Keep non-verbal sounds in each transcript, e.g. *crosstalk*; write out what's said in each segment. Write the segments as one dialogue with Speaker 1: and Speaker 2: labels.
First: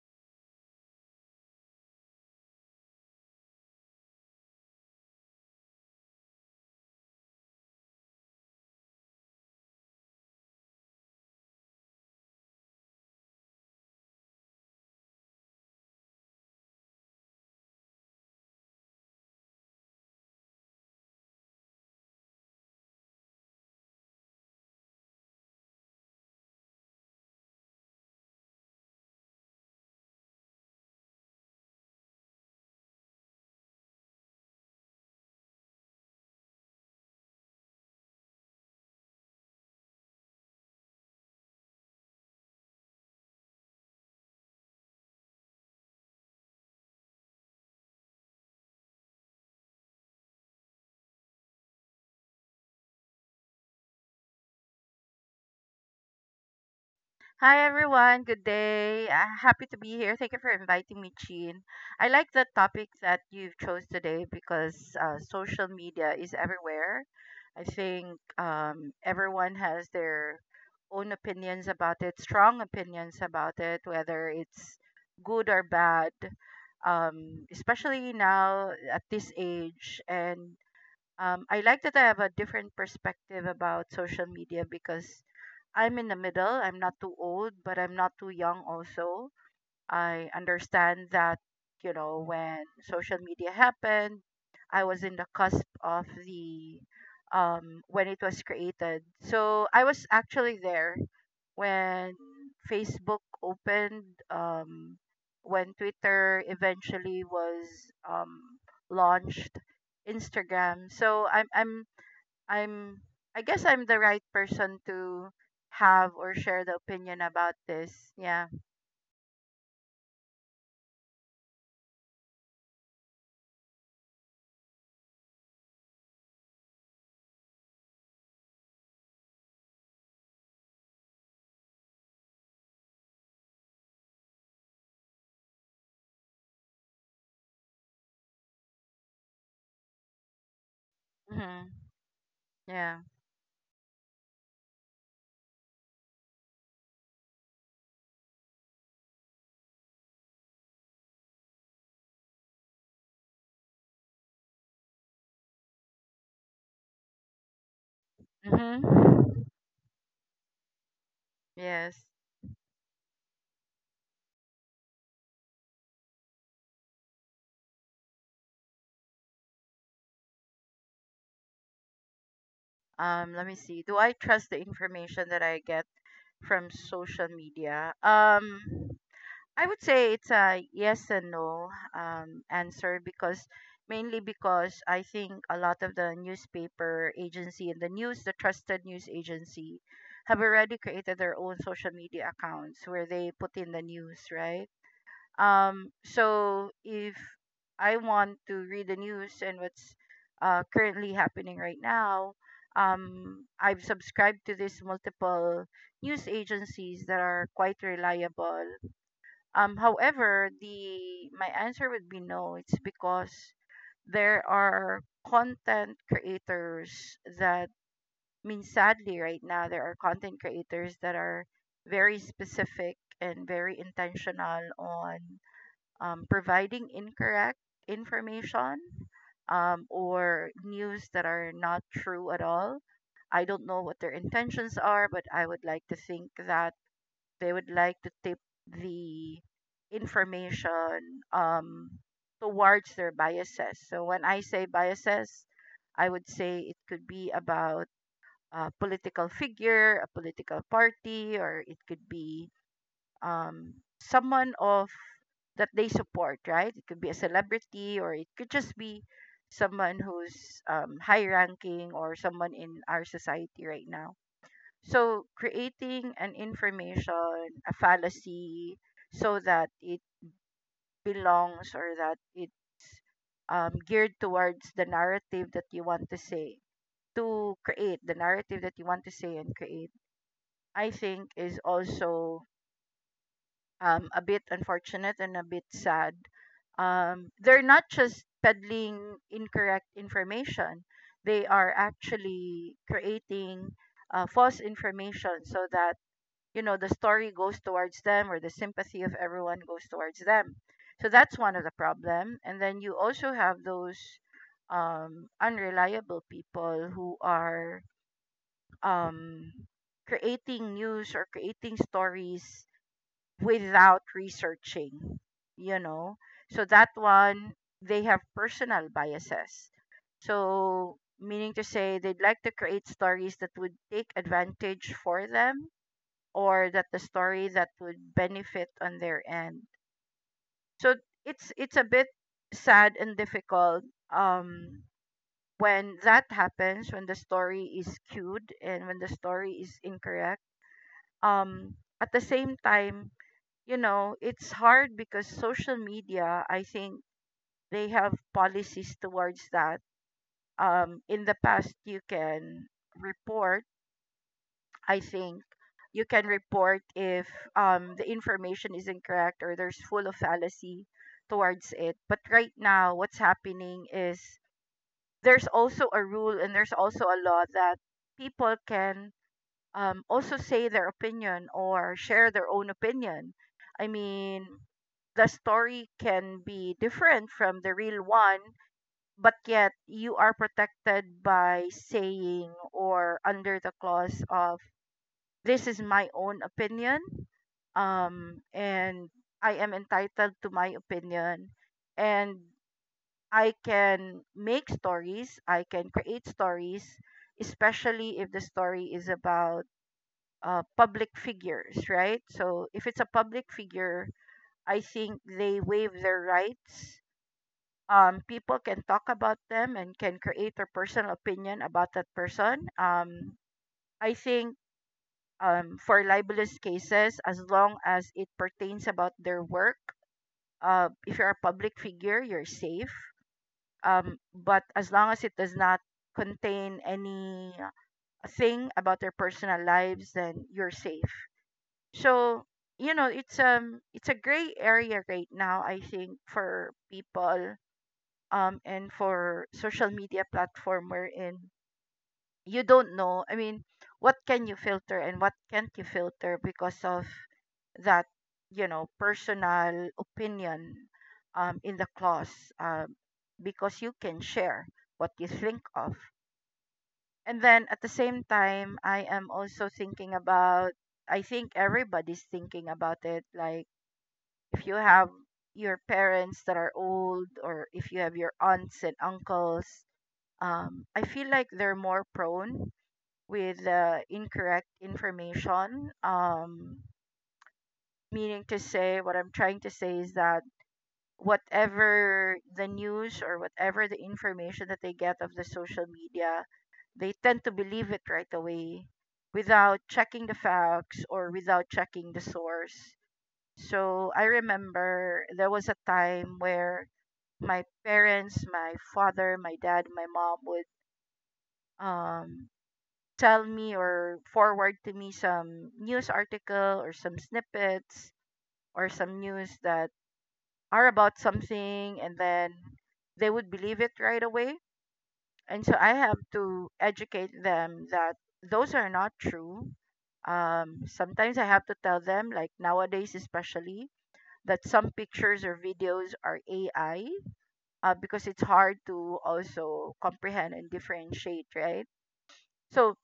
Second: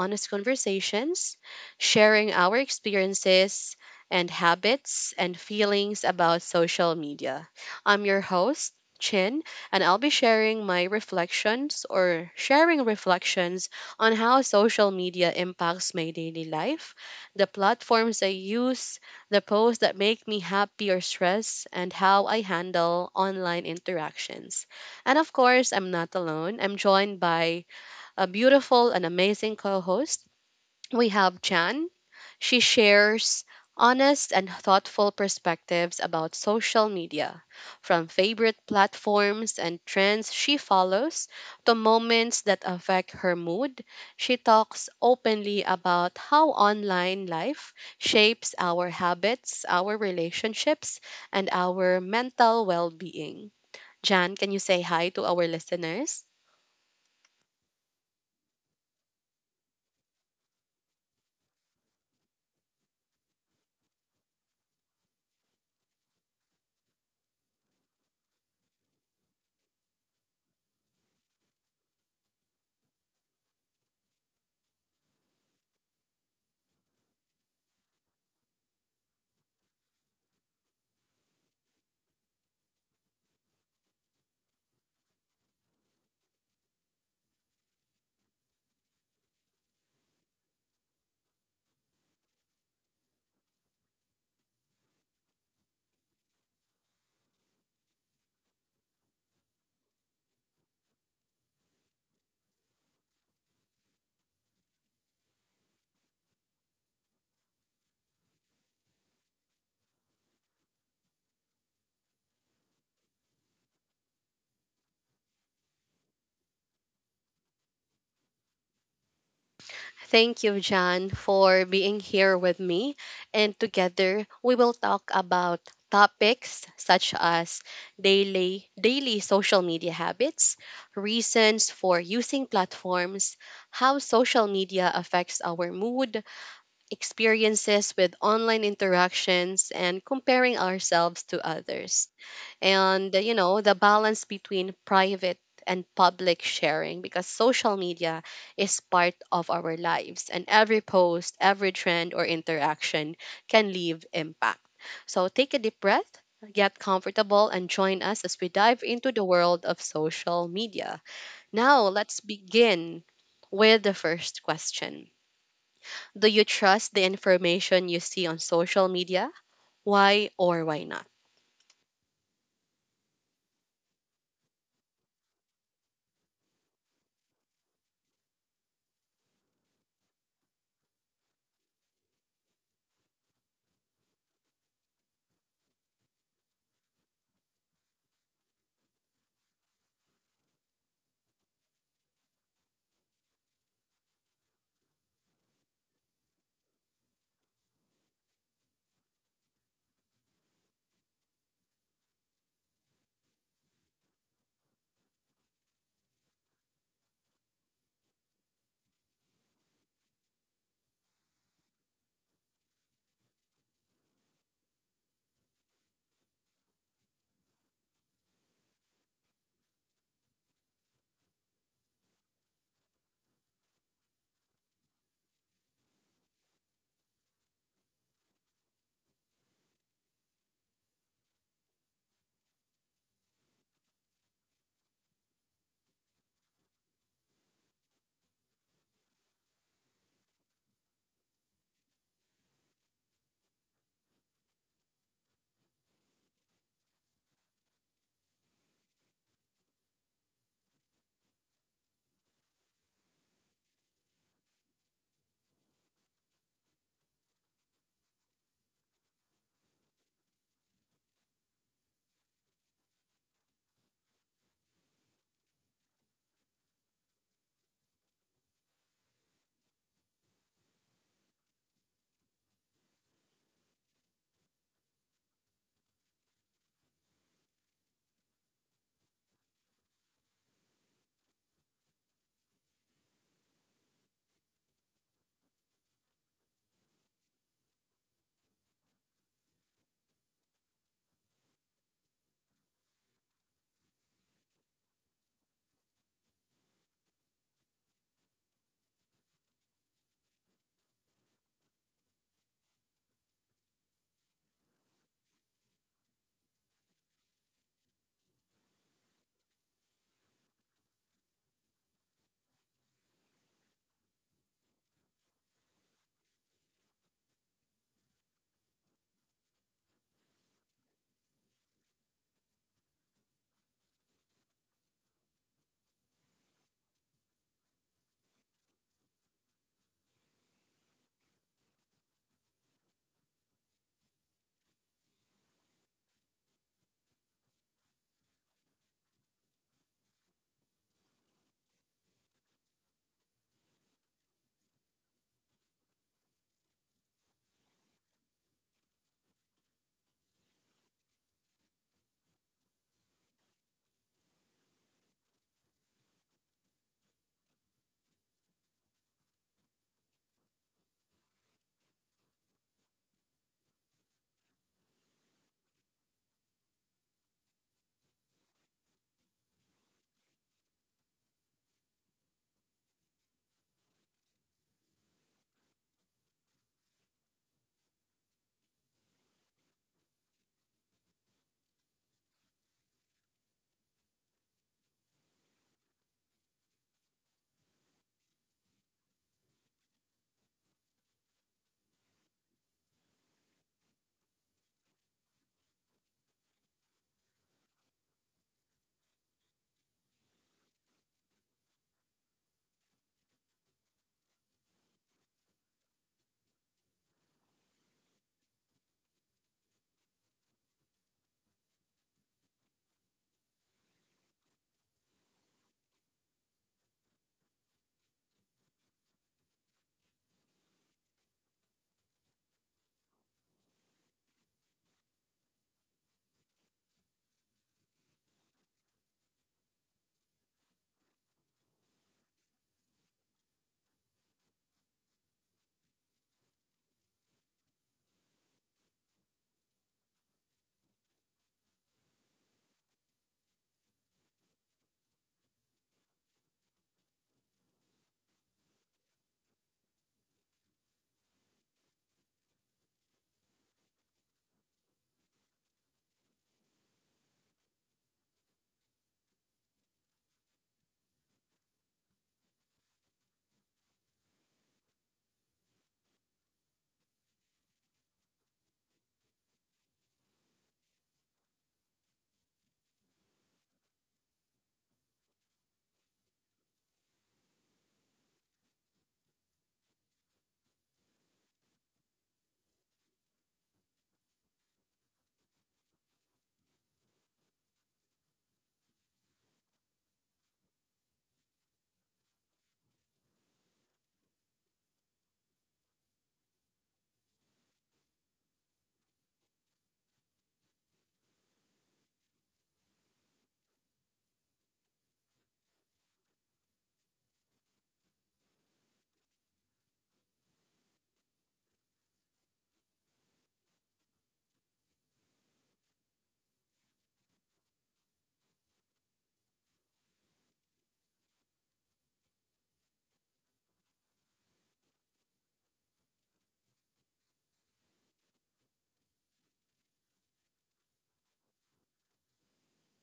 Speaker 1: honest conversations, sharing our experiences and habits and feelings about social media. I'm your host, Chin, and I'll be sharing my reflections or sharing reflections on how social media impacts my daily life, the platforms I use, the posts that make me happy or stressed, and how I handle online interactions. And of course, I'm not alone. I'm joined by a beautiful and amazing co host. We have Jan. She shares honest and thoughtful perspectives about social media, from favorite platforms and trends she follows to moments that affect her mood. She talks openly about how online life shapes our habits, our relationships, and our mental well being. Jan, can you say hi to our listeners?
Speaker 2: Hi everyone, good day. Happy to be here. Thank you for inviting me, Chin. I like the topic that you've chose today because social media is everywhere. I think everyone has their own opinions about it, strong opinions about it, whether it's good or bad. Especially now at this age, and I like that I have a different perspective about social media because I'm in the middle. I'm not too old, but I'm not too young also. I understand that, you know, when social media happened, I was in the cusp of the when it was created. So I was actually there when Facebook opened, when Twitter eventually was um launched, Instagram. So I'm I guess I'm the right person to have or share the opinion about this. Yeah.
Speaker 1: Thank you, John, for being here with me. And together, we will talk about topics such as daily social media habits, reasons for using platforms, how social media affects our mood, experiences with online interactions, and comparing ourselves to
Speaker 2: Mhm.
Speaker 1: others,
Speaker 2: Yeah.
Speaker 1: and you know, the balance between private and public sharing, because social media is part of our lives and every post, every trend or interaction can leave impact. So take a deep breath, get comfortable, and join us as we dive into the
Speaker 2: Mhm.
Speaker 1: world of social media. Now
Speaker 2: Yes.
Speaker 1: let's begin with the first question. Do you trust the information you see on social media? Why or why not?
Speaker 2: Let me see. Do I trust the information that I get from social media? I would say it's a yes and no answer because mainly because I think a lot of the newspaper agency and the news, the trusted news agency, have already created their own social media accounts where they put in the news, right? So if I want to read the news and what's currently happening right now, I've subscribed to these multiple news agencies that are quite reliable. However, the my answer would be no. It's because there are content creators that, I mean, sadly right now there are content creators that are very specific and very intentional on providing incorrect information, or news that are not true at all. I don't know what their intentions are, but I would like to think that they would like to tip the information towards their biases. So when I say biases, I would say it could be about a political figure, a political party, or it could be um, someone of that they support, right? It could be a celebrity, or it could just be someone who's high ranking or someone in our society right now, so creating an information, a fallacy, so that it belongs or that it's geared towards the narrative that you want to say, to create the narrative that you want to say and create, I think, is also a bit unfortunate and a bit sad. They're not just peddling incorrect information, they are actually creating false information so that, you know, the story goes towards them or the sympathy of everyone goes towards them. So that's one of the problem, and then you also have those unreliable people who are um, creating news or creating stories without researching, you know. So that one, they have personal biases, so meaning to say they'd like to create stories that would take advantage for them or that the story that would benefit on their end. So it's a bit sad and difficult um when that happens, when the story is skewed and when the story is incorrect. Um at the same time, you know, it's hard because social media, I think, they have policies towards that. In the past you can report, I think you can report if the information is incorrect or there's full of fallacy towards it. But right now, what's happening is there's also a rule and there's also a law that people can also say their opinion or share their own opinion. I mean, the story can be different from the real one, but yet you are protected by saying or under the clause of this is my own opinion, and I am entitled to my opinion. And I can make stories, I can create stories, especially if the story is about public figures, right? So if it's a public figure, I think they waive their rights. People can talk about them and can create their personal opinion about that person. I think for libelous cases as long as it pertains about their work. If you're a public figure, you're safe. But as long as it does not contain any thing about their personal lives, then you're safe. So, you know, it's a gray area right now. I think for people and for social media platform wherein you don't know. I mean, what can you filter and what can't you filter because of that, you know, personal opinion in the clause, um, because you can share what you think of. And then at the same time, I am also thinking about, I think everybody's thinking about it, like if you have your parents that are old or if you have your aunts and uncles, I feel like they're more prone with incorrect information. Meaning to say, what I'm trying to say is that whatever the news or whatever the information that they get of the social media, they tend to believe it right away without checking the facts or without checking the source. So I remember there was a time where my parents, my father, my dad, my mom would um, tell me or forward to me some news article or some snippets or some news that are about something, and then they would believe it right away. And so I have to educate them that those are not true. Sometimes I have to tell them, like nowadays especially, that some pictures or videos are AI, because it's hard to also comprehend and differentiate, right? So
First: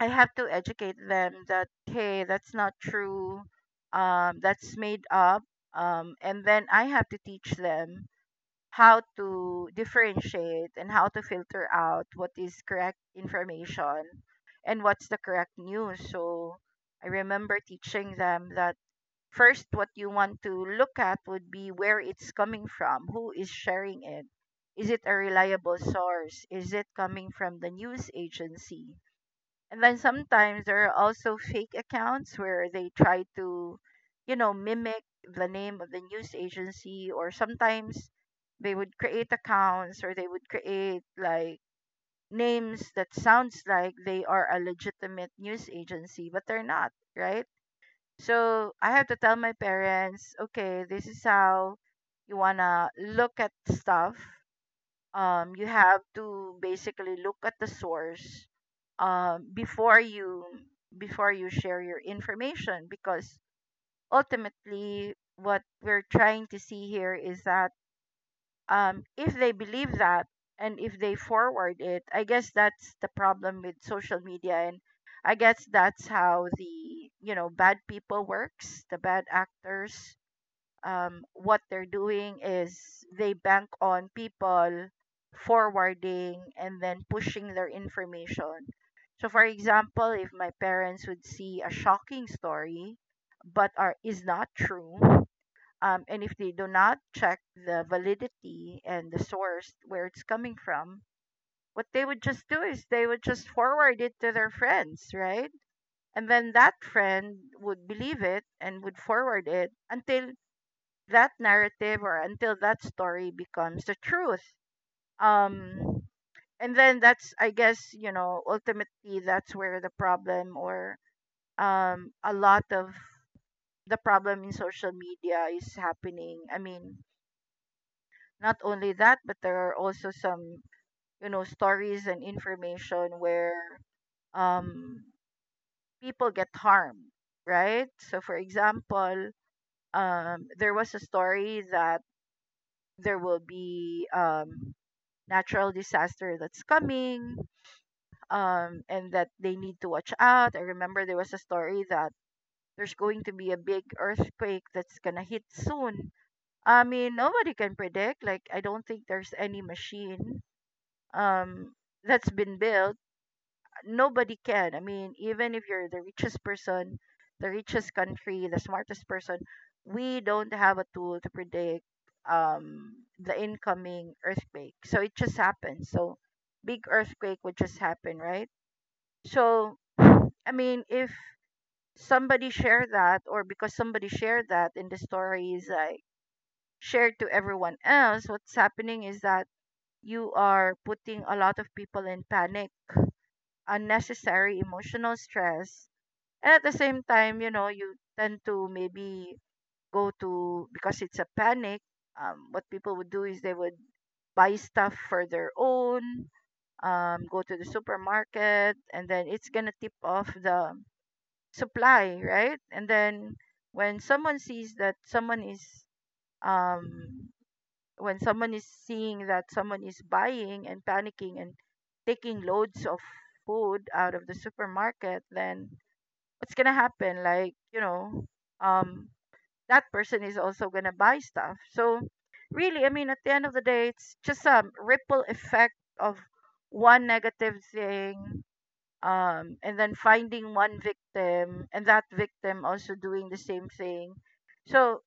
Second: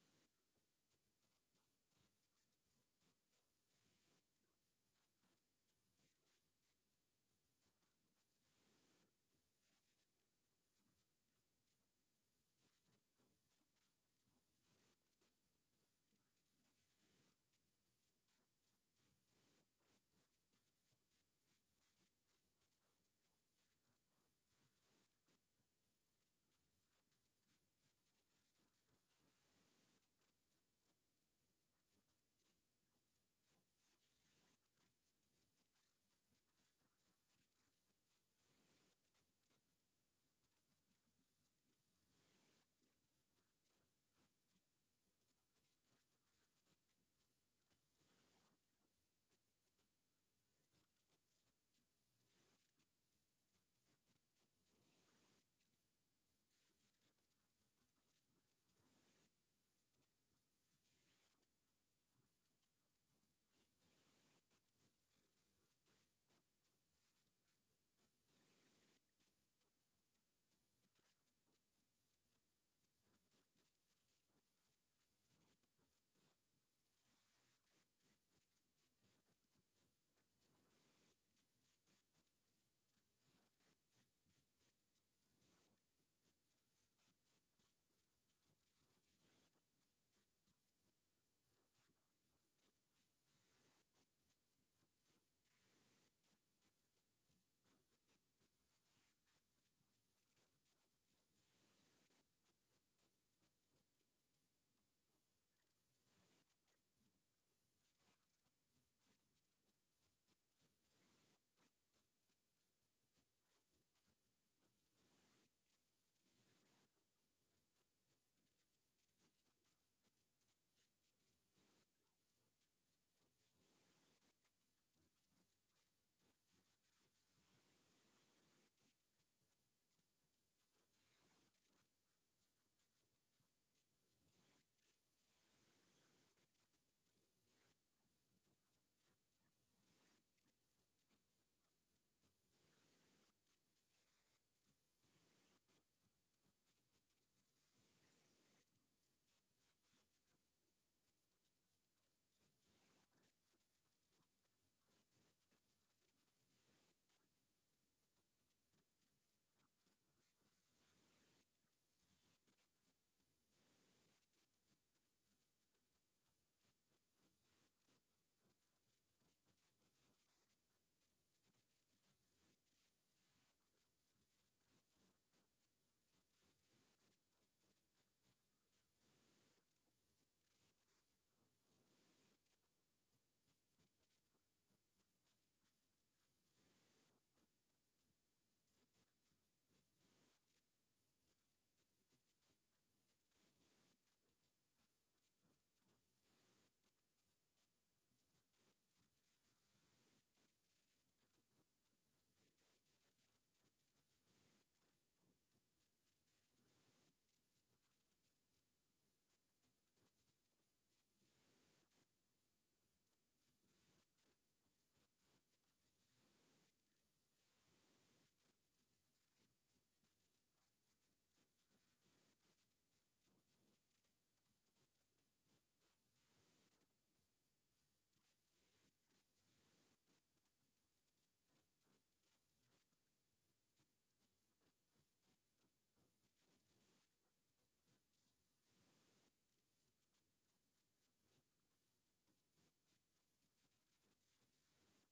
Speaker 2: I have to educate them that, hey, that's not true. That's made up. And then I have to teach them how to differentiate and how to filter out what is correct information and what's the correct news. So I remember teaching them that first, what you want to look at would be where it's coming from, who is sharing it. Is it a reliable source? Is it coming from the news agency? And then sometimes there are also fake accounts where they try to, you know, mimic the name of the news agency, or sometimes they would create accounts or they would create like names that sounds like they are a legitimate news agency, but they're not, right? So I have to tell my parents, okay, this is how you wanna look at stuff. You have to basically look at the source before you, before you share your information, because ultimately what we're trying to see here is that, if they believe that and if they forward it, I guess that's the problem with social media, and I guess that's how the, you know, bad people works, the bad actors. What they're doing is they bank on people forwarding and then pushing their information. So, for example, if my parents would see a shocking story, but are is not true, and if they do not check the validity and the source where it's coming from, what they would just do is they would just forward it to their friends, right? And then that friend would believe it and would forward it until that narrative or until that story becomes the truth. Um, and then that's, I guess, you know, ultimately that's where the problem or a lot of the problem in social media is happening. I mean, not only that, but there are also some, you know, stories and information where um, people get harmed, right? So, for example, there was a story that there will be natural disaster that's coming, and that they need to watch out. I remember there was a story that there's going to be a big earthquake that's going to hit soon. I mean, nobody can predict. Like, I don't think there's any machine um, that's been built, nobody can. I mean, even if you're the richest person, the richest country, the smartest person, we don't have a tool to predict um, the incoming earthquake. So it just happens. So big earthquake would just happen, right? So I mean, if somebody shared that, or because somebody shared that in the story is like shared to everyone else, what's happening is that you are putting a lot of people in panic, unnecessary emotional stress, and at the same time, you know, you tend to maybe go to because it's a panic. What people would do is they would buy stuff for their own, go to the supermarket, and then it's gonna tip off the supply, right? And then when someone sees that someone is um, when someone is seeing that someone is buying and panicking and taking loads of food out of the supermarket, then what's gonna happen, um that person is also gonna buy stuff. So really, I mean, at the end of the day, it's just a ripple effect of one negative thing, and then finding one victim and that victim also doing the same thing. So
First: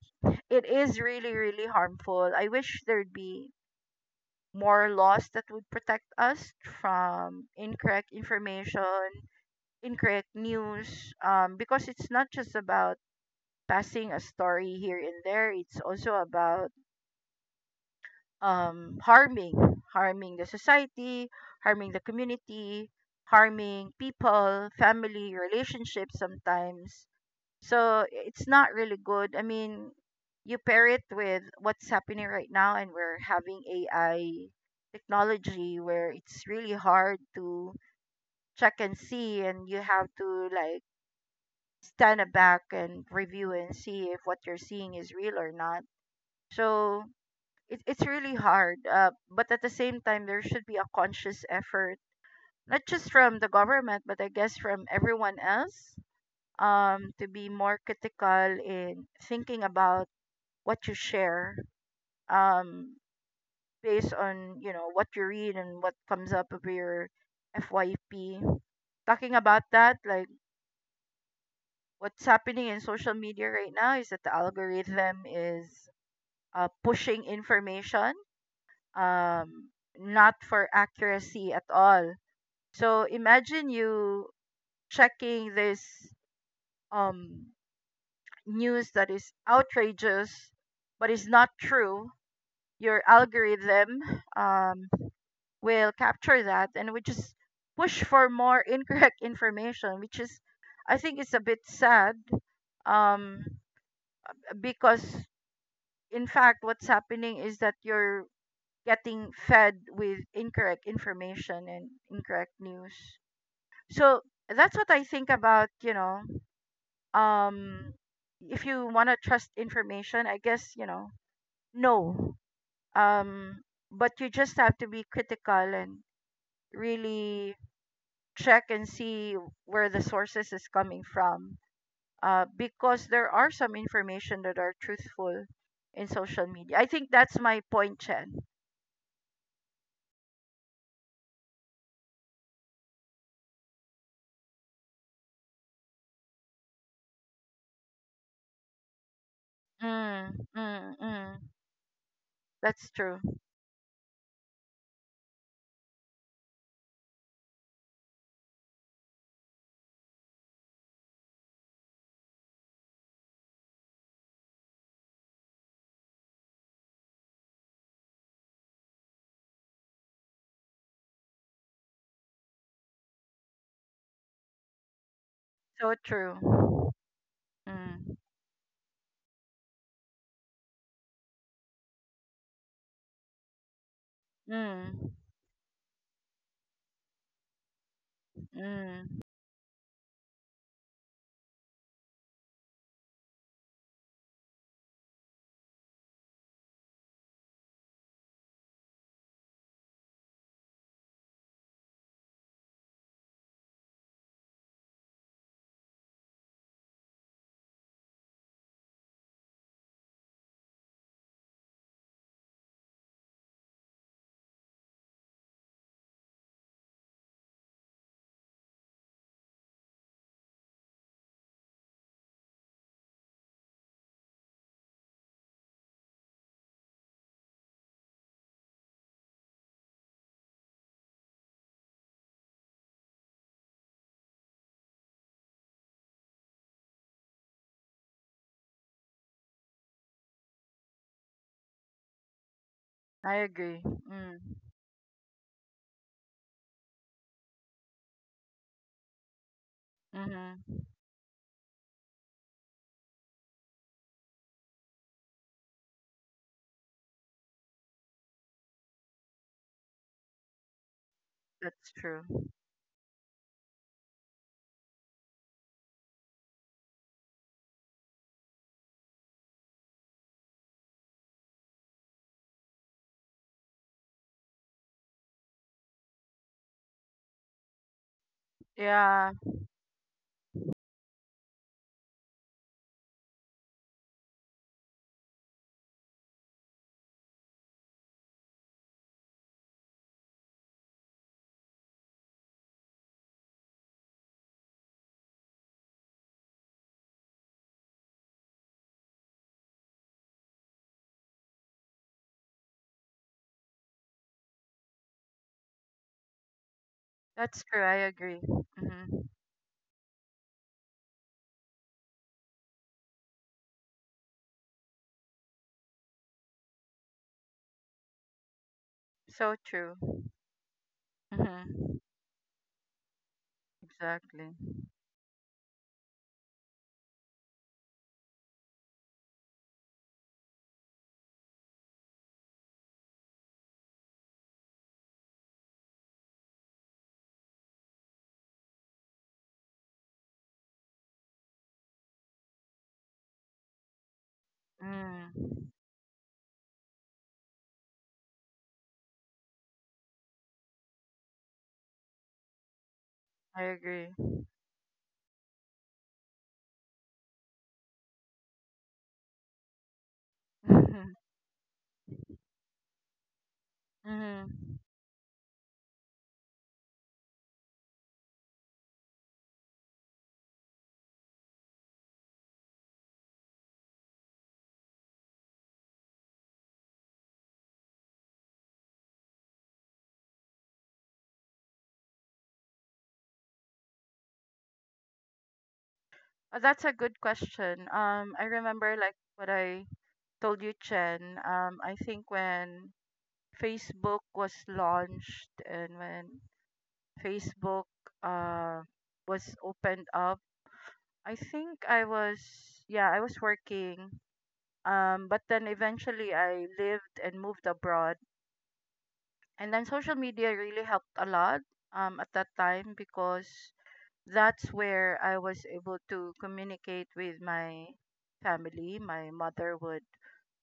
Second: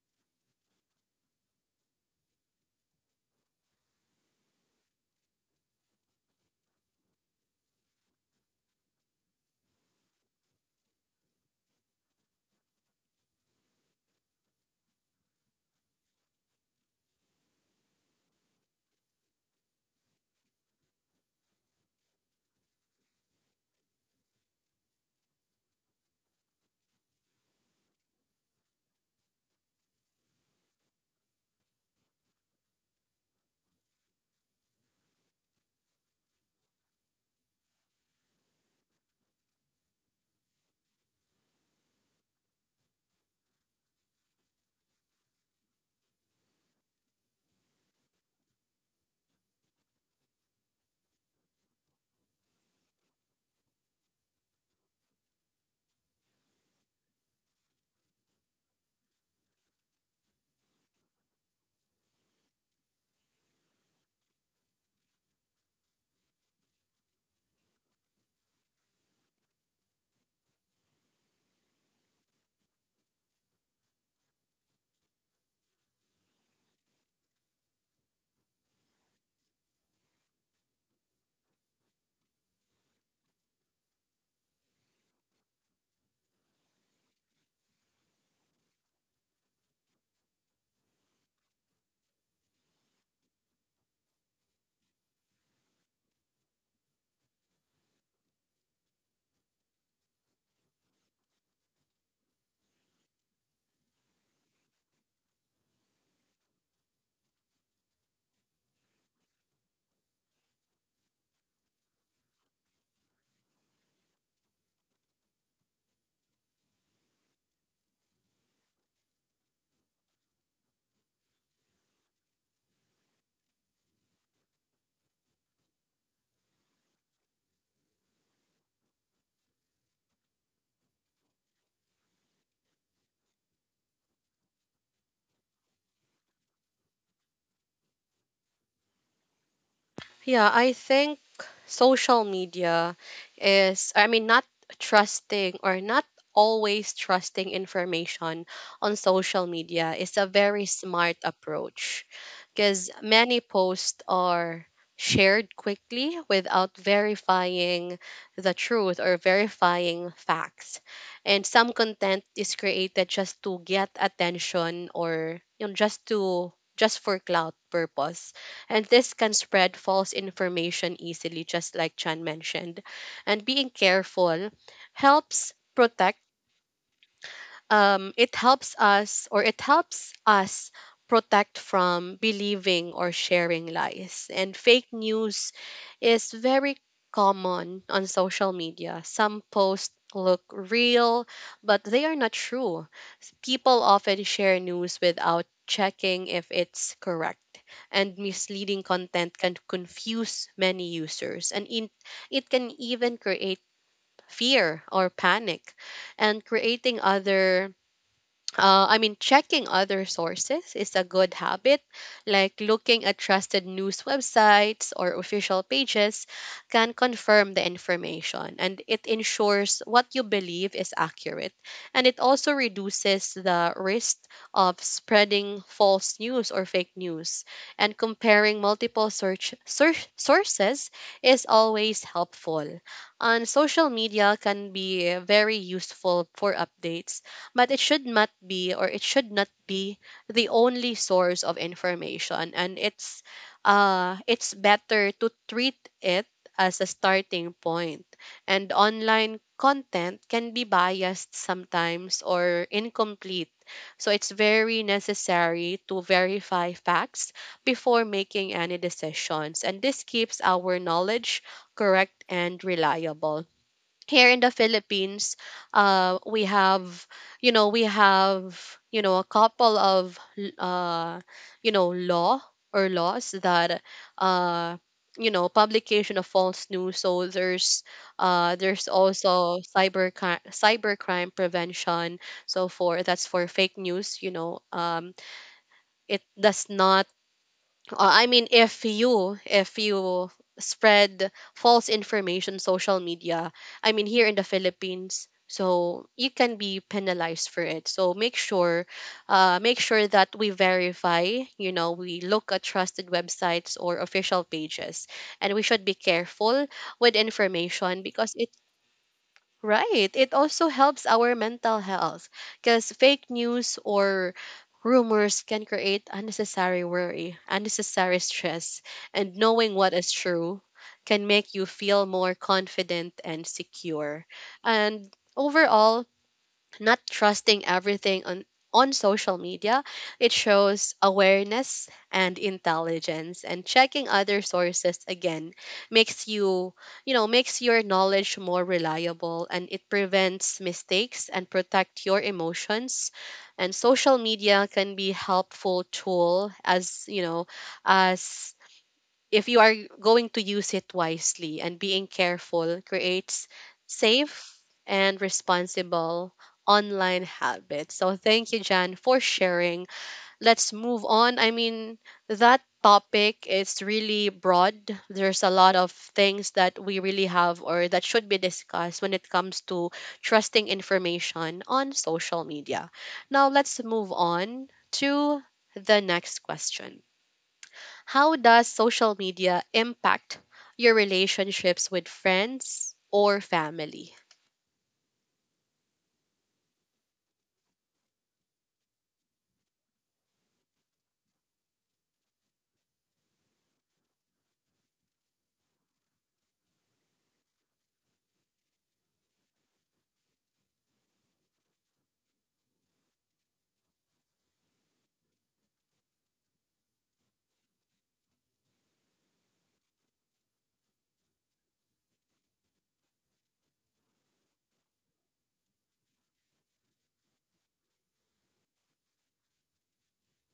Speaker 2: it is really, really harmful. I wish there'd be more laws that would protect us from incorrect information, incorrect news because it's not just about passing a story here and there. It's also about harming the society, harming the community, harming people, family, relationships sometimes. So it's not really good. I mean, you pair it with what's happening right now, and we're having AI technology where it's really hard to check and see, and you have to like stand back and review and see if what you're seeing is real or not. So it's really hard. But at the same time, there should be a conscious effort, not just from the government, but I guess from everyone else, to be more critical in thinking about what you share, um, based on, you know, what you read and what comes up of your FYP. Talking about that, like what's happening in social media right now is that the algorithm is pushing information, um, not for accuracy at all. So imagine you checking this um, news that is outrageous but is not true. Your algorithm um, will capture that and will just push for more *laughs* incorrect information, which is, I think, it's a bit sad um, because, in fact, what's happening is that you're getting fed with incorrect information and incorrect news. So that's what I think about, you know. um if you want to trust information, I guess, you know, no. Um but you just have to be critical and really check and see where the sources is coming from. Because there are some information that are truthful in social media. I think that's my point, Chen.
Speaker 1: Yeah, I think social media is, I mean, not trusting or not always trusting information on social media is
Speaker 2: Mm,
Speaker 1: a very
Speaker 2: mm,
Speaker 1: smart
Speaker 2: mm.
Speaker 1: approach,
Speaker 2: That's
Speaker 1: because
Speaker 2: true.
Speaker 1: many posts are shared quickly without verifying the truth or verifying facts. And some content is created just to get attention, or you know, just to just for cloud purpose, and this can spread false information easily, just like Chan mentioned. And being careful helps
Speaker 2: So
Speaker 1: protect,
Speaker 2: true. Mm,
Speaker 1: it helps us or it helps us protect from believing or sharing lies. And fake
Speaker 2: mm,
Speaker 1: news is very common on social media.
Speaker 2: mm.
Speaker 1: Some posts look real, but they are not true. People often share news without checking if it's correct. And misleading content can confuse many users, and in, it can even create fear or panic, and creating other I mean, checking other sources is a good habit. Like looking at trusted news websites or official pages can confirm the information, and it ensures what you believe is accurate. And it also reduces the risk of spreading false news or fake news. And comparing multiple search sources is always helpful. And social media can be very useful for updates, but it should not be or it should not be the only source of information, and
Speaker 2: I agree. Mm.
Speaker 1: it's better to treat it as a starting point. And online content can be
Speaker 2: Mm-hmm.
Speaker 1: biased sometimes or incomplete, so it's very necessary to verify facts before making any decisions, and this keeps our knowledge
Speaker 2: That's
Speaker 1: correct
Speaker 2: true.
Speaker 1: and reliable. Here in the Philippines, we have, you know, we have, you know, a couple of, uh, you know, law or laws that, uh, you know, publication of false news. So there's
Speaker 2: Yeah,
Speaker 1: also cybercrime prevention. So for that's for fake news. You know, it does not I mean, if you spread false information, social media. I mean, here in the Philippines, so you can be penalized for it. So make sure that we verify. You know, we look at trusted websites or official pages, and we should be careful with
Speaker 2: that's true. I
Speaker 1: information because
Speaker 2: agree.
Speaker 1: it.
Speaker 2: Mm-hmm.
Speaker 1: Right. It also helps our mental health, because fake news or rumors can create unnecessary worry, unnecessary stress, and
Speaker 2: So
Speaker 1: knowing
Speaker 2: true.
Speaker 1: what is true can make you
Speaker 2: Mm-hmm.
Speaker 1: feel more confident and secure.
Speaker 2: Exactly.
Speaker 1: And overall, not trusting everything on social media, it shows awareness and intelligence, and checking other sources again makes you, you know, makes your knowledge more reliable, and it prevents mistakes and protect your emotions. And social media can be
Speaker 2: Mm.
Speaker 1: helpful tool, as you know, as if you are going to use it wisely, and being careful creates
Speaker 2: I agree.
Speaker 1: safe and responsible online habits. So thank you, Jan, for sharing. Let's move
Speaker 2: *laughs*
Speaker 1: on. I mean, that topic is really
Speaker 2: Mm-hmm.
Speaker 1: broad. There's a lot of things that we really have or that should be discussed when it comes to trusting information on social media. Now let's move on to the next question. How does social media impact your relationships with friends or family?
Speaker 2: Oh, that's a good question. I remember like what I told you, Chen. I think when Facebook was launched and when Facebook uh was opened up, I think I was yeah, I was working. But then eventually I lived and moved abroad. And then social media really helped a lot at that time because that's where I was able to communicate with my family. My mother would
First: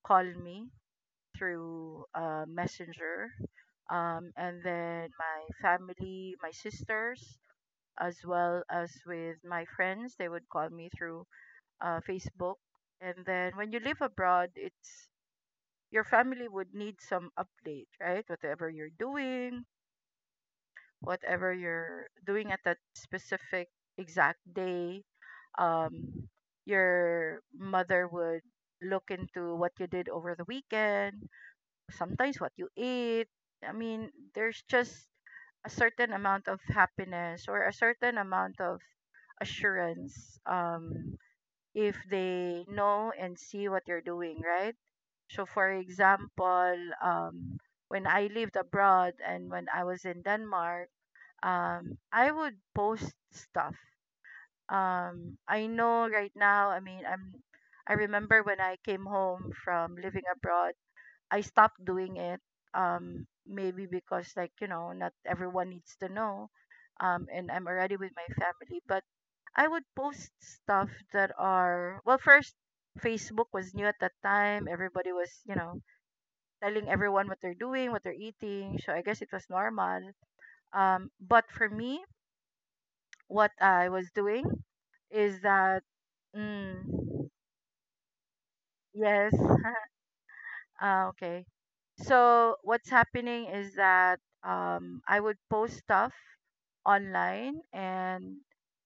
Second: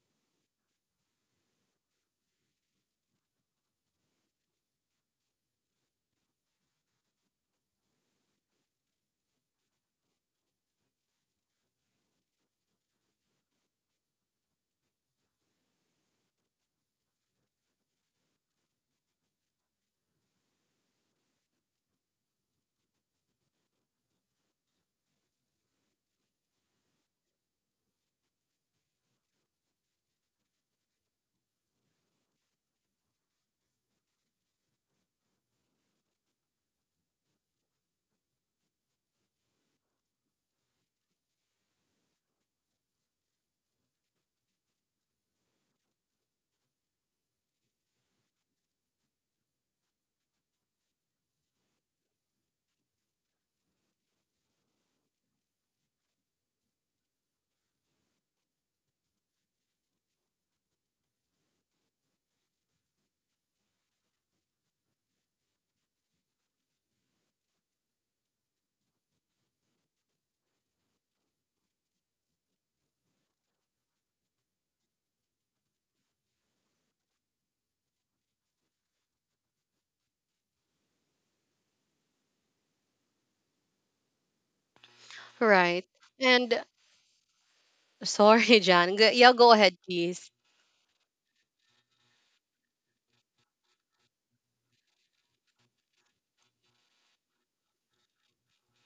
Speaker 2: call me through Messenger. And then my family, my sisters, as well as with my friends, they would call me through Facebook. And then when you live abroad, it's your family would need some update, right? Whatever you're doing at that specific exact day, um, your mother would look into what you did over the weekend, sometimes what you ate. I mean, there's just a certain amount of happiness or a certain amount of assurance, if they know and see what you're doing, right? So, for example, um, when I lived abroad and when I was in Denmark, I would post stuff. I know right now, I mean, I'm, I remember when I came home from living abroad, I stopped doing it. Maybe because, like, you know, not everyone needs to know. And I'm already with my family, but I would post stuff that are well. First, Facebook was new at that time. Everybody was, you know, telling everyone what they're doing, what they're eating. So I guess it was normal. But for me, what I was doing is that
Speaker 1: Right. And
Speaker 2: mm,
Speaker 1: sorry, *laughs* Jan. Yeah,
Speaker 2: yes.
Speaker 1: go ahead,
Speaker 2: *laughs*
Speaker 1: please.
Speaker 2: Ah, okay. So what's happening is that I would post stuff online, and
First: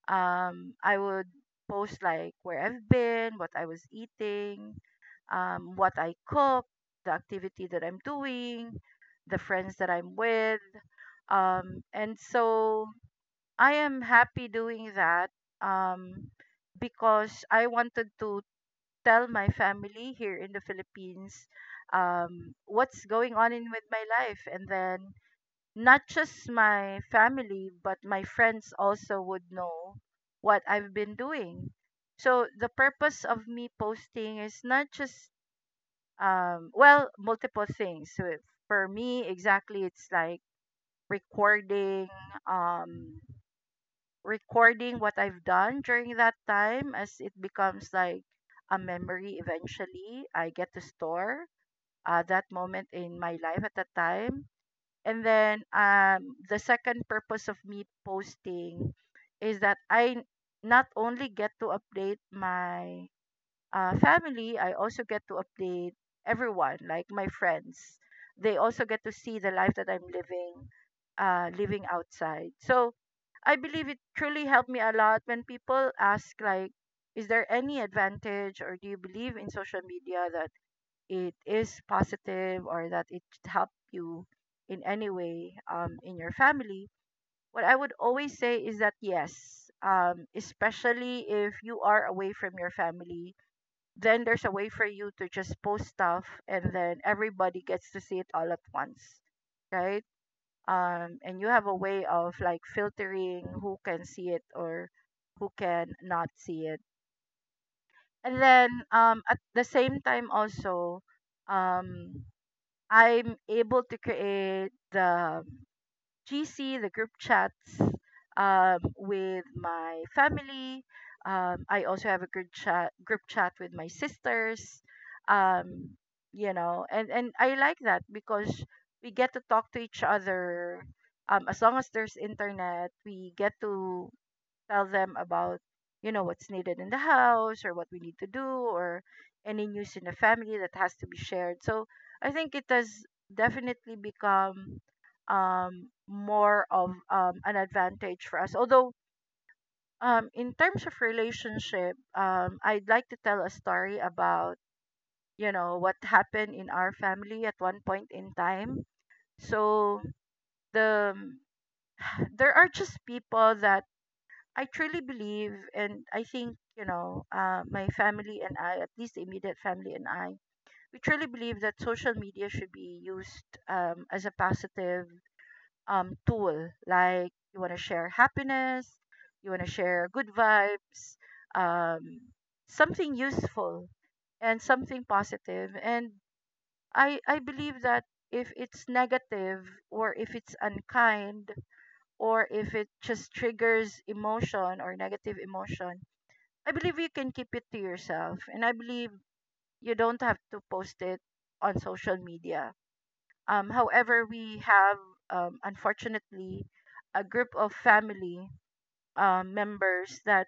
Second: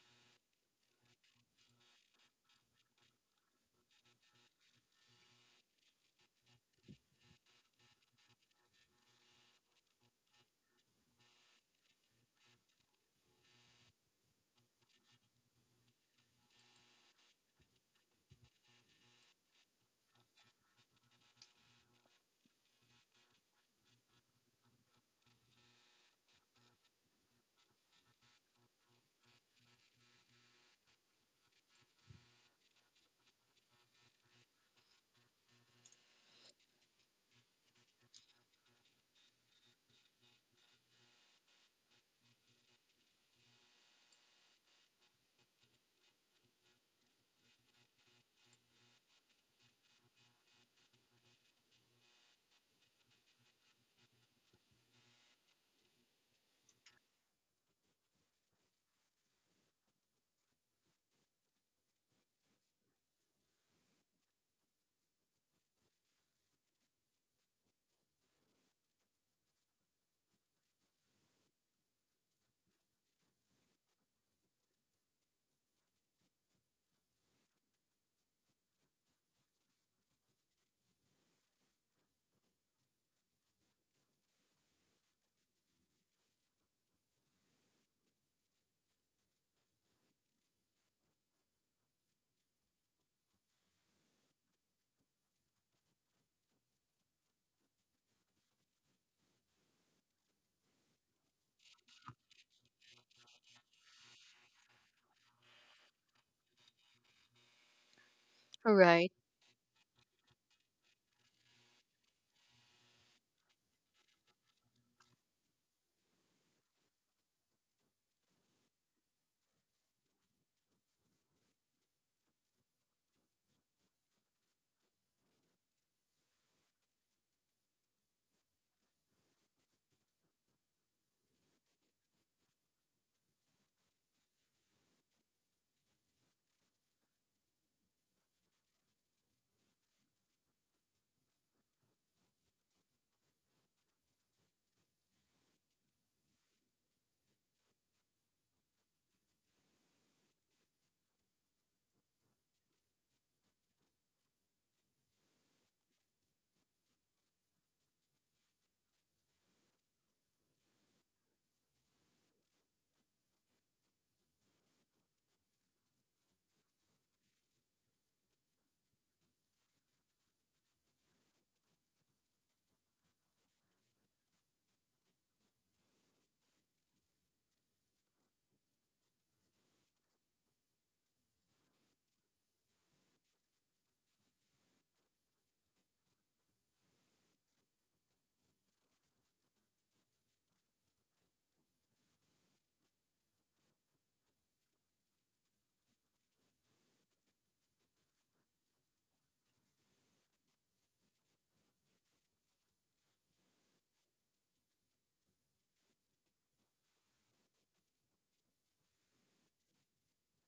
Speaker 2: I would post like where I've been, what I was eating, what I cook, the activity that I'm doing, the friends that I'm with. And so I am happy doing that, um, because I wanted to tell my family here in the Philippines what's going on in with my life, and then not just my family but my friends also would know what I've been doing. So the purpose of me posting is not just well, multiple things. So it- for me, exactly, it's like recording um, recording what I've done during that time as it becomes like a memory eventually. I get to store, that moment in my life at that time. And then the second purpose of me posting is that I not only get to update my family, I also get to update everyone, like my friends. They also get to see the life that I'm living, living outside. So I believe it truly helped me a lot when people ask like, is there any advantage or do you believe in social media that it is positive or that it helped you in any way, in your family? What I would always say is that yes, especially if you are away from your family, then there's a way for you to just post stuff and then everybody gets to see it all at once, right? And you have a way of like filtering who can see it or who can not see it. And then
Speaker 1: Right.
Speaker 2: at the same time also, um, I'm able to create the GC, the group chats, with my family. I also have a group chat with my sisters. Um, you know, and I like that because we get to talk to each other. As long as there's internet, we get to tell them about, you know, what's needed in the house or what we need to do or any news in the family that has to be shared. So I think it has definitely become more of an advantage for us, although in terms of relationship, I'd like to tell a story about, you know, what happened in our family at one point in time. So the there are just people that I truly believe, and I think, you know, my family and I, at least the immediate family and I, we truly believe that social media should be used, as a positive tool. Like, you want to share happiness, you want to share good vibes, um, something useful and something positive. And I believe that if it's negative or if it's unkind or if it just triggers emotion or negative emotion, I believe you can keep it to yourself, and I believe you don't have to post it on social media. However, we have, unfortunately, a group of family members that,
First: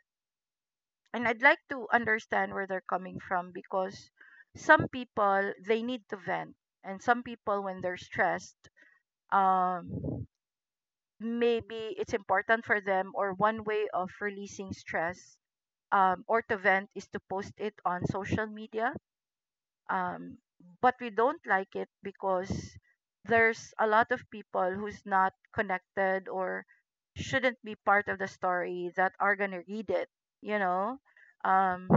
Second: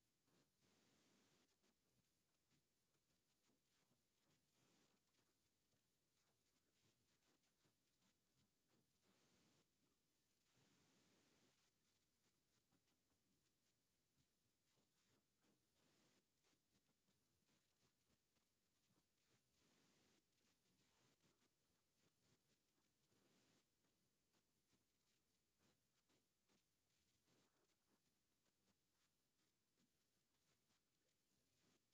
Speaker 2: and I'd like to understand where they're coming from because some people they need to vent, and some people when they're stressed, um, maybe it's important for them or one way of releasing stress, or to vent is to post it on social media, um, but we don't like it because there's a lot of people who's not connected or shouldn't be part of the story that are gonna read it, you know. um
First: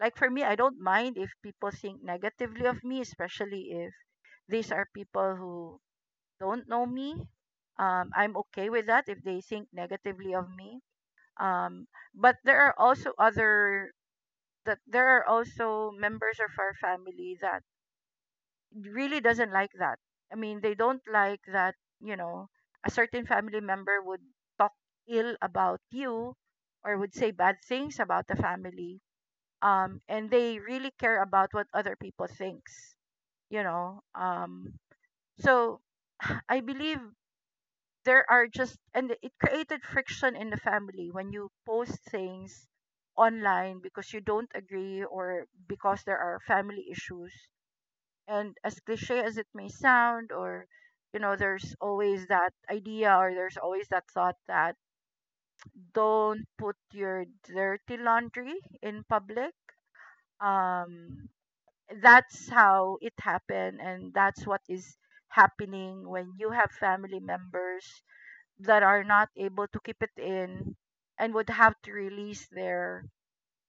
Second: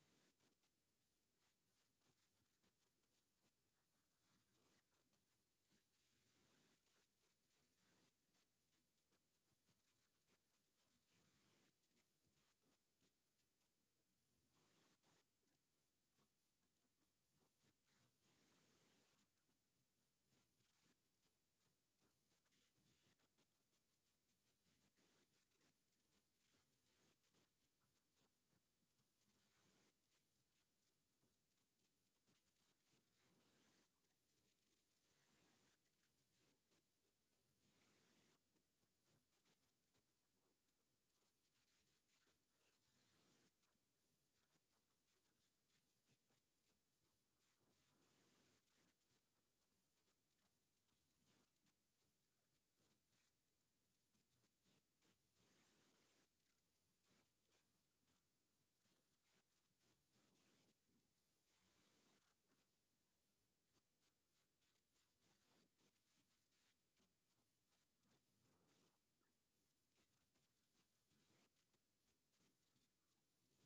Speaker 2: like, for me, I don't mind if people think negatively of me, especially if these are people who don't know me. I'm okay with that if they think negatively of me. um but there are also other that there are also members of our family that really doesn't like that. I mean, they don't like that, you know, a certain family member would talk ill about you or would say bad things about the family. And they really care about what other people thinks, you know. So *sighs* I believe there are just and it created friction in the family when you post things online because you don't agree or because there are family issues, and as cliche as it may sound, or you know, there's always that idea or there's always that thought that don't put your dirty laundry in public. um that's how it happened, and that's what is happening when you have family members that are not able to keep it in and would have to release their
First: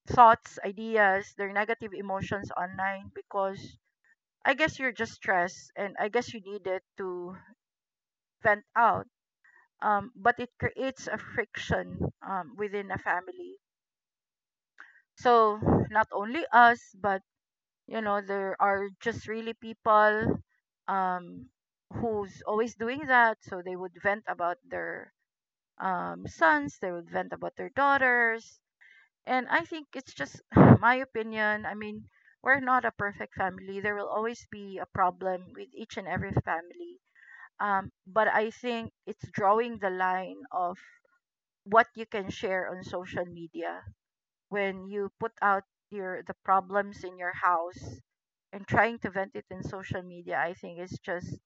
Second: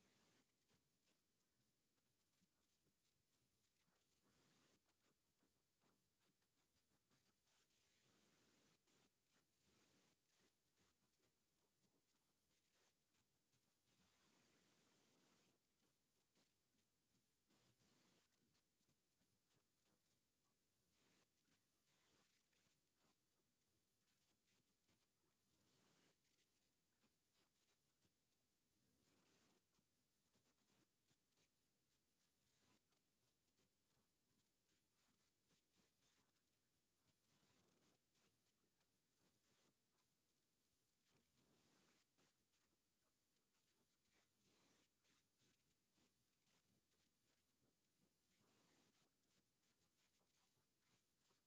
Speaker 2: thoughts, ideas, their negative emotions online because I guess you're just stressed and I guess you need it to vent out. But it creates a friction within a family. So not only us, but you know, there are just really people, um, who's always doing that. So they would vent about their sons, they would vent about their daughters. And I think it's just *sighs* my opinion. I mean, we're not a perfect family. There will always be a problem with each and every family, but I think it's drawing the line of what you can share on social media. When you put out your the problems in your house and trying to vent it in social media, I think it's just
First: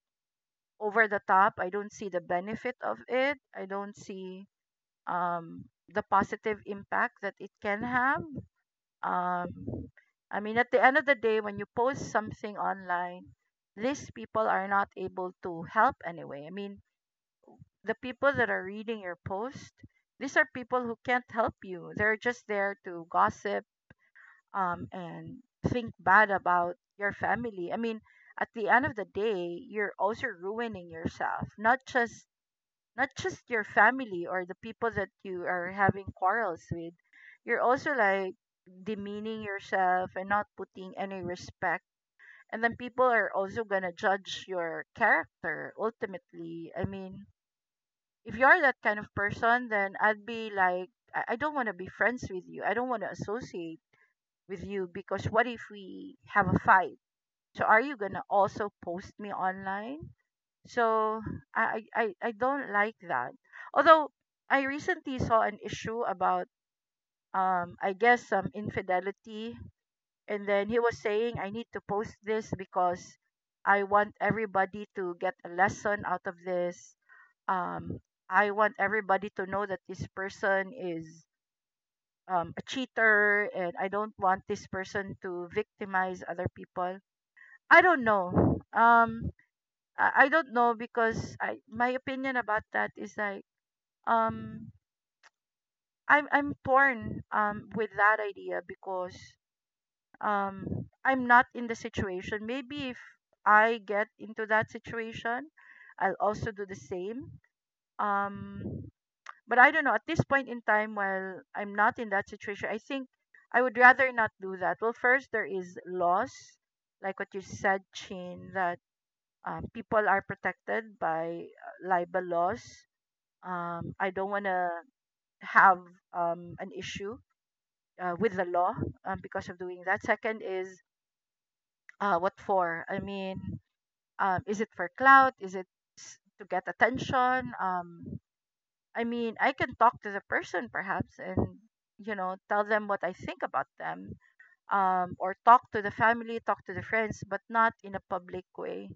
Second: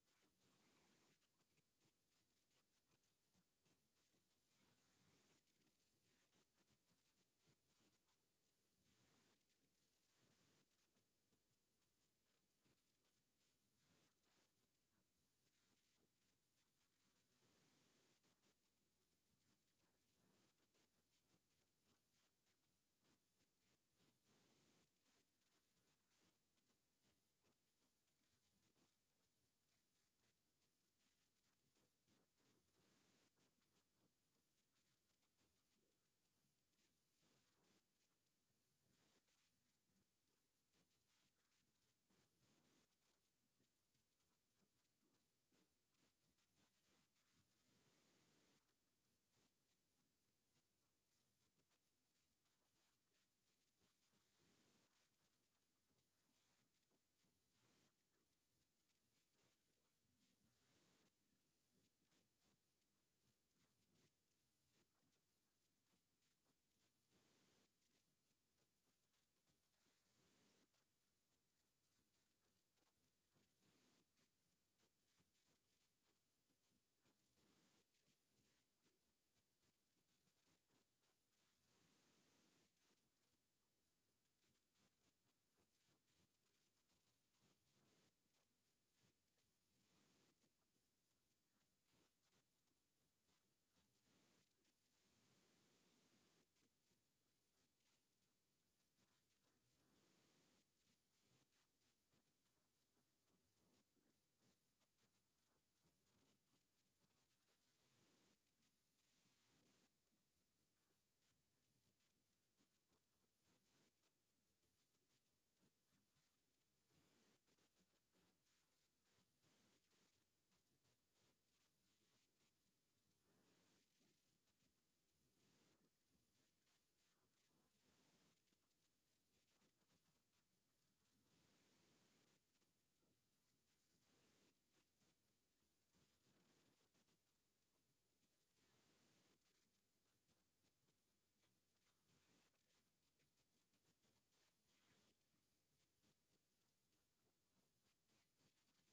Speaker 2: over the top. I don't see the benefit of it. I don't see um, the positive impact that it can have. Um, I mean, at the end of the day, when you post something online, these people are not able to help anyway. I mean, the people that are reading your post, these are people who can't help you. They're just there to gossip and think bad about your family. I mean, at the end of the day, you're also ruining yourself, not just your family or the people that you are having quarrels with. You're also like demeaning yourself and not putting any respect. And then people are also gonna judge your character ultimately. I mean, if you're that kind of person, then I'd be like, I don't want to be friends with you. I don't want to associate with you because what if we have a fight? So are you gonna also post me online? So I don't like that. Although I recently saw an issue about I guess some infidelity, and then he was saying, I need to post this because I want everybody to get a lesson out of this. um I want everybody to know that this person is a cheater, and I don't want this person to victimize other people. I don't know. I don't know because I my opinion about that is like um I'm torn with that idea because I'm not in the situation. Maybe if I get into that situation, I'll also do the same. Um but I don't know, at this point in time while I'm not in that situation, I think I would rather not do that. Well, first there is laws, like what you said, Chin, that people are protected by libel laws. I don't want to have an issue with the law because of doing that. Second is, what for? I mean, is it for clout? Is it to get attention? I mean, I can talk to the person perhaps and, you know, tell them what I think about them, or talk to the family, talk to the friends, but not in a public way.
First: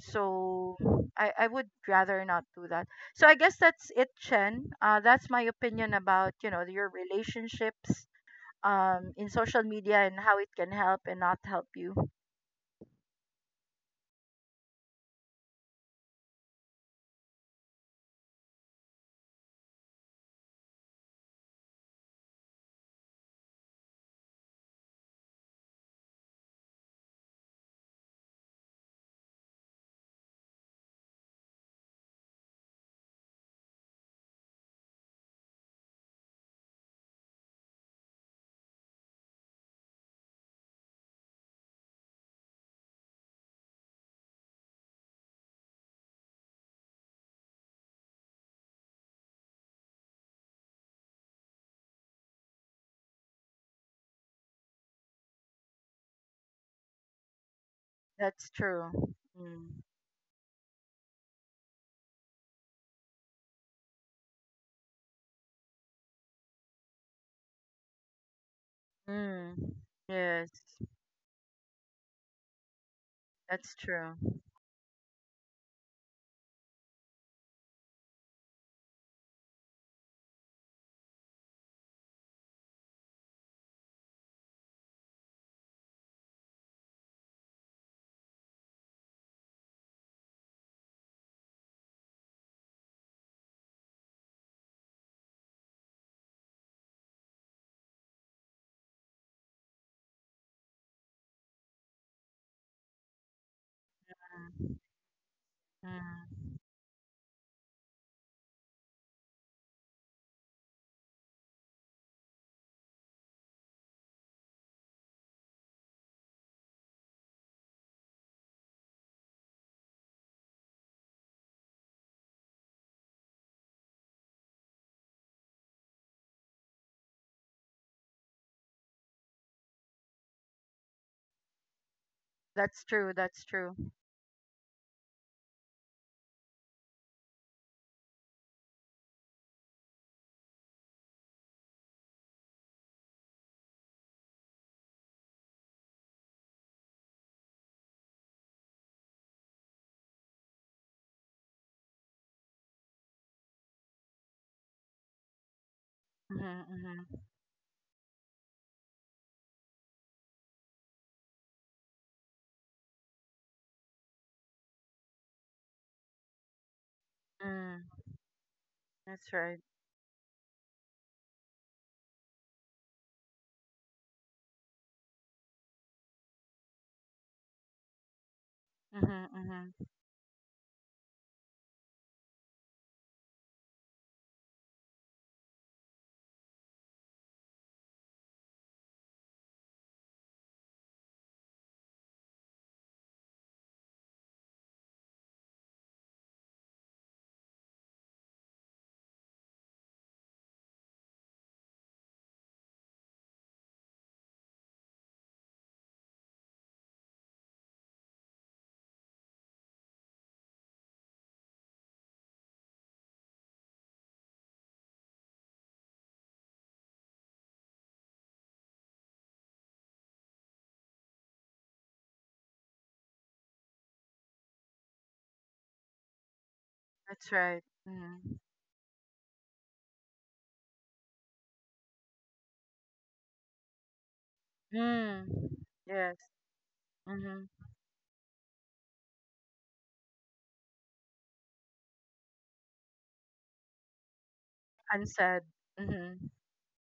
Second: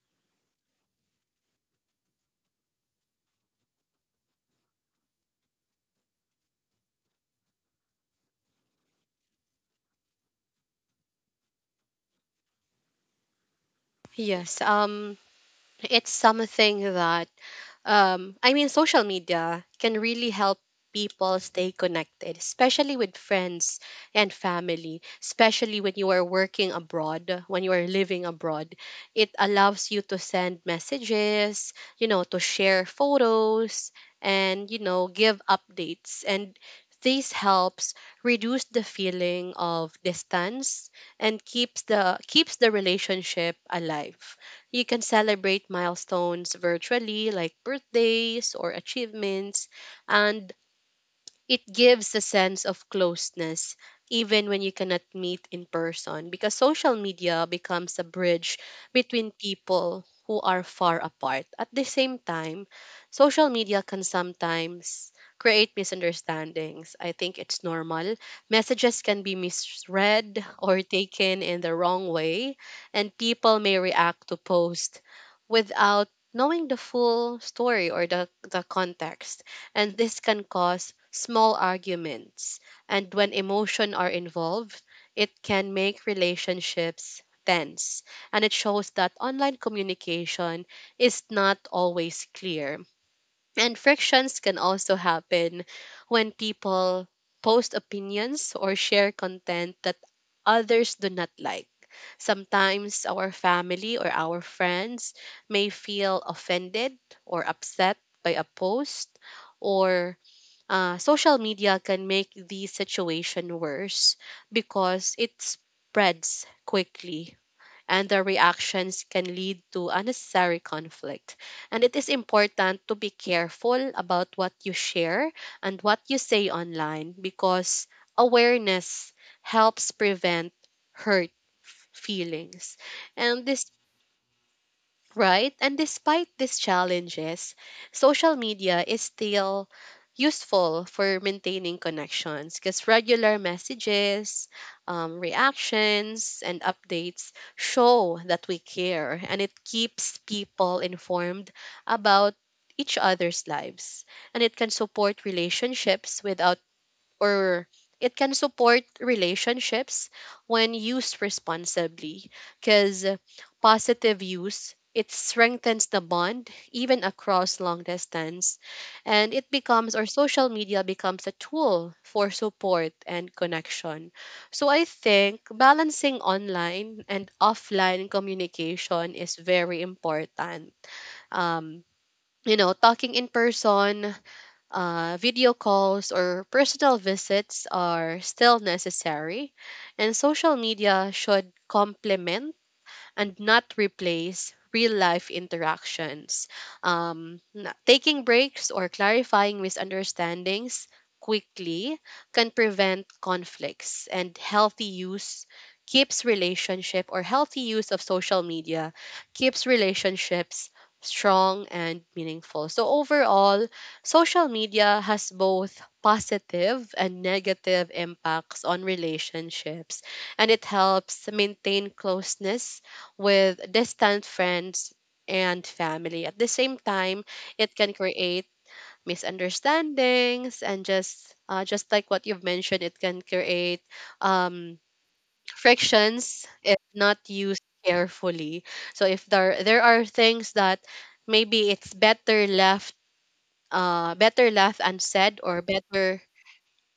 Speaker 2: So I would rather not do that. So I guess that's it, Chen. That's my opinion about, you know, your relationships in social media and how it can help and not help you.
Speaker 1: Yes. It's something that I mean, social media can really help people stay connected, especially with friends and family, especially when you are working abroad, when you are living abroad. It allows you to send messages, you know, to share photos, and you know, give updates, and this helps reduce the feeling of distance and keeps the relationship alive. You can celebrate milestones virtually, like birthdays or achievements, and it gives a sense of closeness even when you cannot meet in person, because social media becomes a
Speaker 2: That's
Speaker 1: bridge
Speaker 2: true.
Speaker 1: between
Speaker 2: Mm.
Speaker 1: people who are far apart. At the same time, social media can sometimes create misunderstandings. I think it's normal. Messages can be
Speaker 2: Mm.
Speaker 1: misread
Speaker 2: Yes,
Speaker 1: or taken in the wrong way, and people
Speaker 2: that's
Speaker 1: may
Speaker 2: true.
Speaker 1: react to posts without knowing the full story or the context, and this can cause small arguments. And when emotion are involved, it can make relationships tense. And it shows that online communication is not always clear, and frictions can also happen when people post opinions or share content that others do not like. Sometimes our family or our
Speaker 2: Mm.
Speaker 1: friends may feel
Speaker 2: Mm.
Speaker 1: offended or upset by a post, or social media can make the situation worse because it spreads quickly, and the reactions can lead to unnecessary conflict. And it is important to be careful about what you share and what you say online, because awareness helps prevent hurt feelings.
Speaker 2: That's true.
Speaker 1: And
Speaker 2: That's
Speaker 1: this
Speaker 2: true.
Speaker 1: Right? And despite these challenges, social media is still useful for maintaining connections, because regular messages, reactions, and updates show that we care, and it keeps people informed about each other's lives. And it can support relationships
Speaker 2: Mm-hmm,
Speaker 1: without
Speaker 2: mm-hmm.
Speaker 1: or it can support relationships when used responsibly, because positive use, it strengthens the bond even across long
Speaker 2: Mm.
Speaker 1: distance, and
Speaker 2: That's
Speaker 1: it
Speaker 2: right.
Speaker 1: becomes or social media becomes a tool for support and connection. So I think balancing online and offline
Speaker 2: Mm-hmm,
Speaker 1: communication is
Speaker 2: mm-hmm.
Speaker 1: very important. um you know, talking in person, video calls or personal visits are still necessary, and social media should complement and not replace real life interactions. Taking breaks or clarifying misunderstandings quickly can prevent conflicts, and healthy use keeps relationship or healthy use of social media keeps relationships strong and meaningful. So overall, social media has both positive and negative impacts on relationships, and it helps maintain closeness with distant friends and family. At the same time,
Speaker 2: That's right.
Speaker 1: it can
Speaker 2: Mm-hmm.
Speaker 1: create misunderstandings, and just like what you've mentioned, it can create um,
Speaker 2: Mm. Yes.
Speaker 1: frictions if not
Speaker 2: Mm-hmm.
Speaker 1: used carefully. So if there are things that maybe it's better left unsaid,
Speaker 2: Unsaid.
Speaker 1: or better
Speaker 2: Mm-hmm.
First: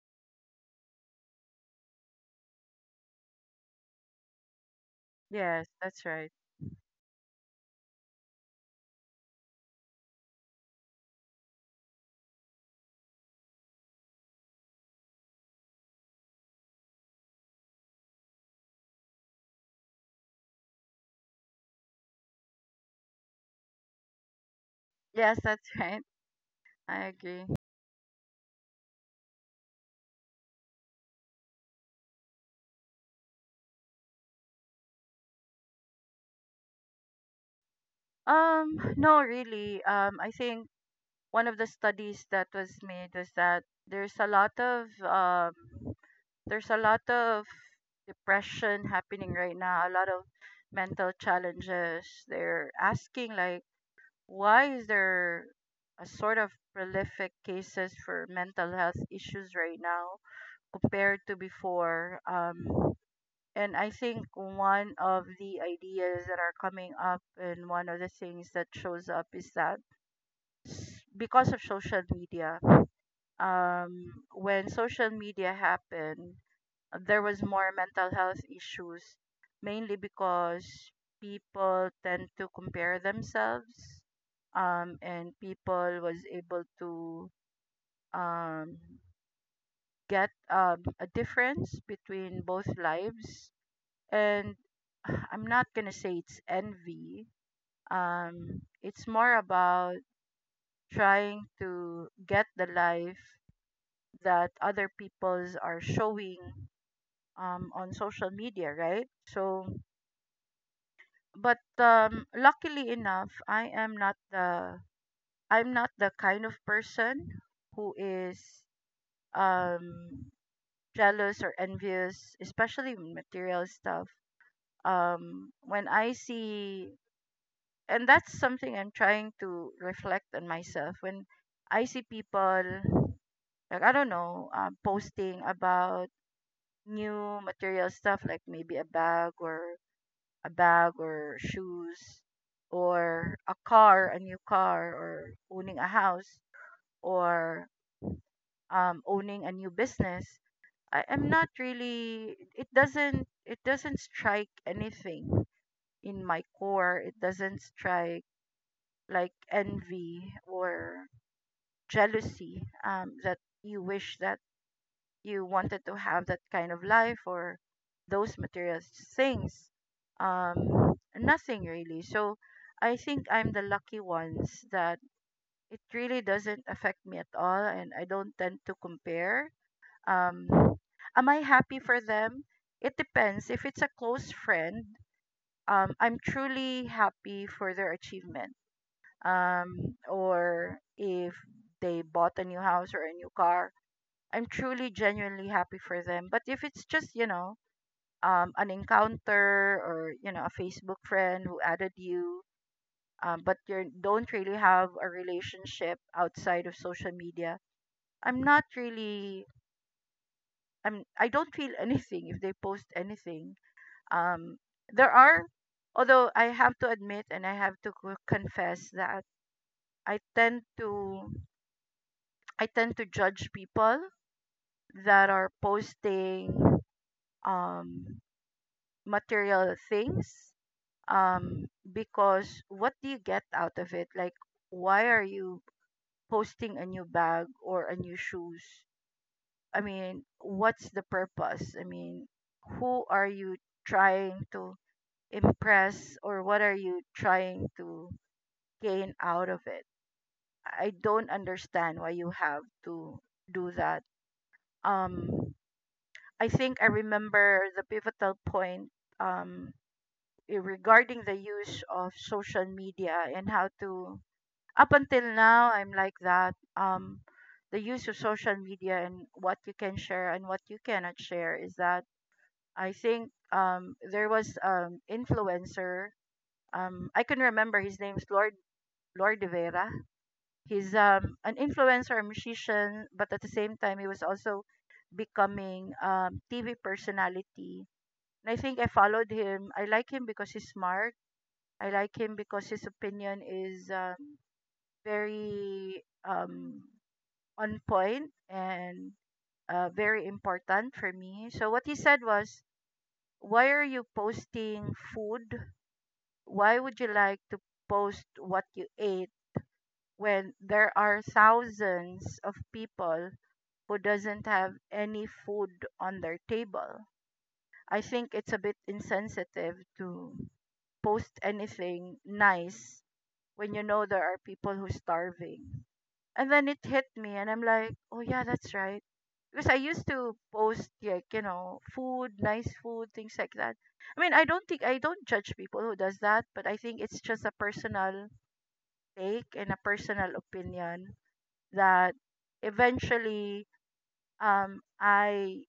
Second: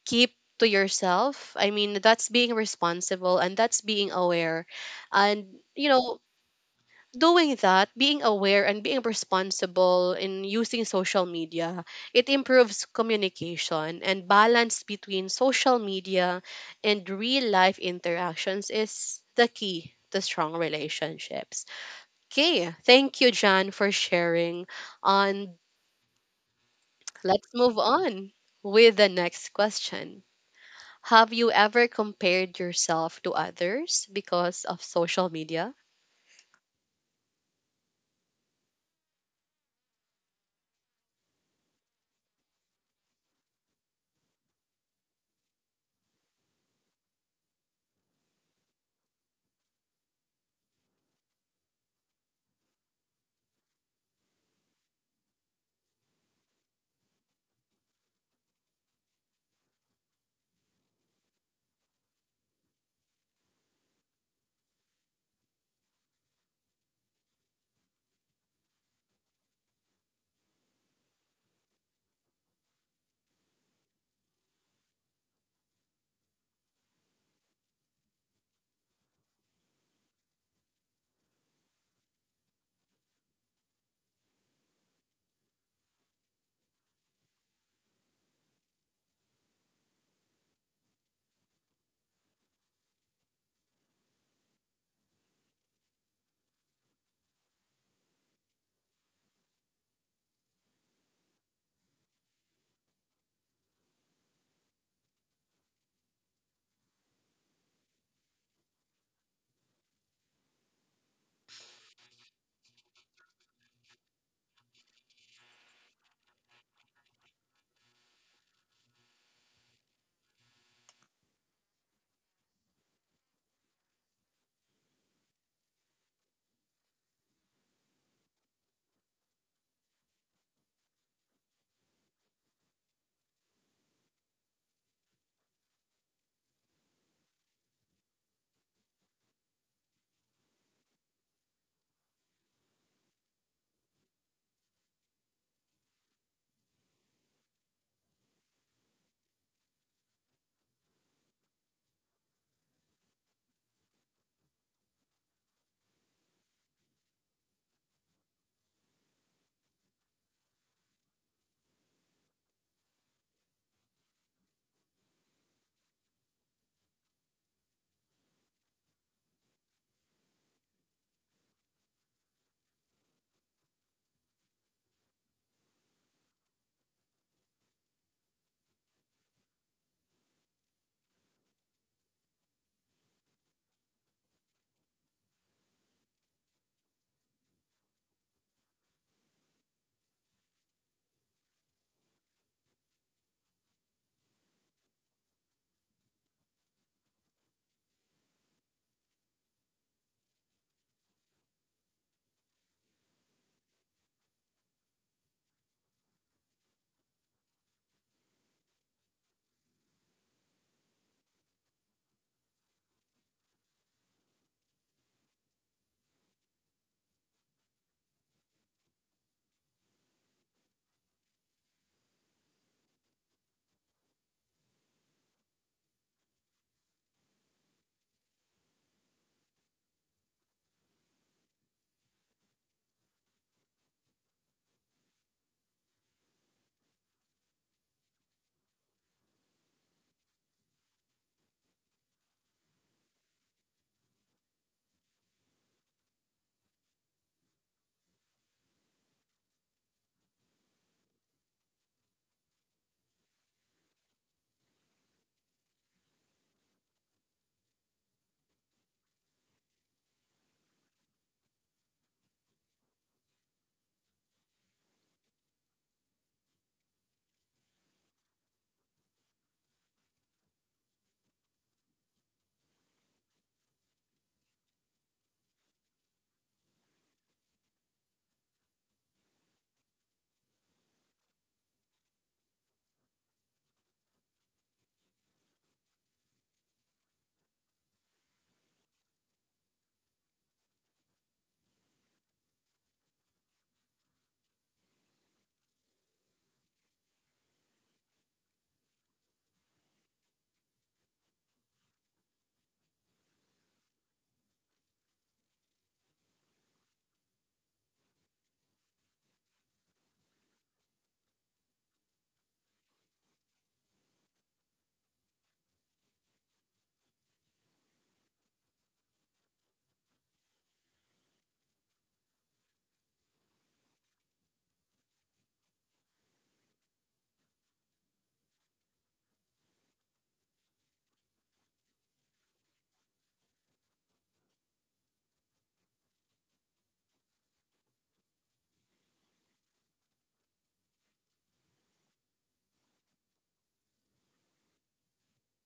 Speaker 1: keep to yourself. I mean, that's being responsible and that's being aware. And
Speaker 2: Yes,
Speaker 1: you
Speaker 2: that's
Speaker 1: know,
Speaker 2: right.
Speaker 1: doing that, being aware and being responsible in using social media, it improves communication, and balance between social media and real life interactions is the key to strong relationships. Okay, thank you, Jan, for sharing.
Speaker 2: Yes,
Speaker 1: On
Speaker 2: that's *laughs* right. I
Speaker 1: Let's
Speaker 2: agree.
Speaker 1: move on with the next question. Have you ever compared yourself to others because of social media?
Speaker 2: No, really. I think one of the studies that was made was that there's a lot of there's a lot of depression happening right now. A lot of mental challenges. They're asking like, why is there a sort of prolific cases for mental health issues right now compared to before? And I think one of the ideas that are coming up and one of the things that shows up is that because of social media, when social media happened, there was more mental health issues, mainly because people tend to compare themselves, and people was able to um, get a difference between both lives and *sighs* I'm not gonna say it's envy. It's more about trying to get the life that other people's are showing on social media, right? So, but luckily enough, I'm not the kind of person who is um, jealous or envious, especially with material stuff. When I see, and that's something I'm trying to reflect on myself, when I see people, like I don't know, posting about new material stuff like maybe a bag or shoes, or a new car, or owning a house, or owning a new business. I am not really, it doesn't strike anything in my core. It doesn't strike like envy or jealousy, that you wish that you wanted to have that kind of life or those material things, nothing really. So I think I'm the lucky ones that it really doesn't affect me at all, and I don't tend to compare. um, am I happy for them? It depends. If it's a close friend, I'm truly happy for their achievement. Or if they bought a new house or a new car, I'm truly genuinely happy for them. But if it's just, you know, an encounter, or, you know, a Facebook friend who added you, but you don't really have a relationship outside of social media, I'm not really I don't feel *laughs* anything if they post anything. Um there are, although I have to admit and I have to confess that I tend to I tend to judge people that are posting um material things, um because what do you get out of it? Like, why are you posting a new bag or a new shoes? I mean, what's the purpose? I mean, who are you trying to impress, or what are you trying to gain out of it? I don't understand why you have to do that. um I think I remember the pivotal point, um regarding the use of social media and how to, up until now I'm like that, the use of social media and what you can share and what you cannot share, is that I think there was influencer, I can remember his name's Lord De Vera. He's an influencer, a musician, but at the same time he was also becoming TV personality. And I think I followed him, I like him because he's smart, I like him because his opinion is very on point and very important for me. So what he said was, "Why are you posting food? Why would you like to post what you ate when there are thousands of people who doesn't have any food on their table?" I think it's a bit insensitive to post anything nice when you know there are people who's starving. And then it hit me, and I'm like, oh yeah, that's right. Because I used to post like, you know, food, nice food, things like that. I mean, I don't judge people who does that, but I think it's just a personal take and a personal opinion that eventually I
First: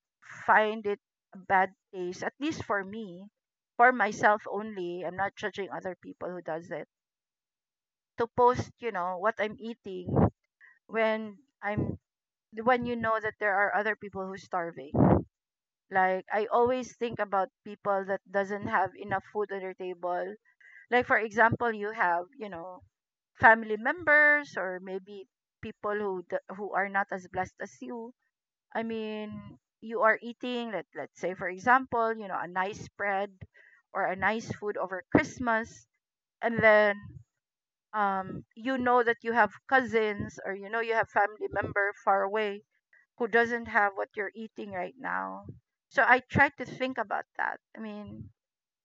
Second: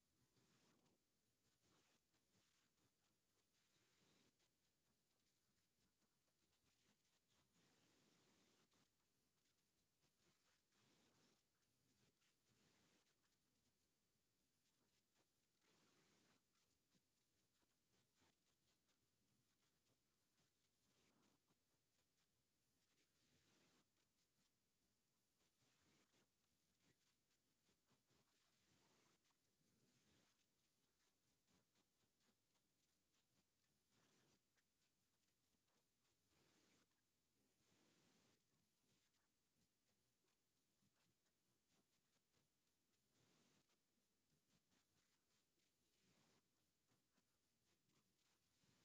Speaker 2: find it a bad taste, at least for me, for myself only. I'm not judging other people who does it, to post, you know, what I'm eating when I'm when you know that there are other people who's starving. Like I always think about people that doesn't have enough food on their table. Like for example, you have, you know, family members, or maybe people who who are not as blessed as you. I mean, you are eating, let's say for example, you know, a nice spread or a nice food over Christmas, and then you know that you have cousins, or you know you have family member far away who doesn't have what you're eating right now. So I try to think about that. I mean,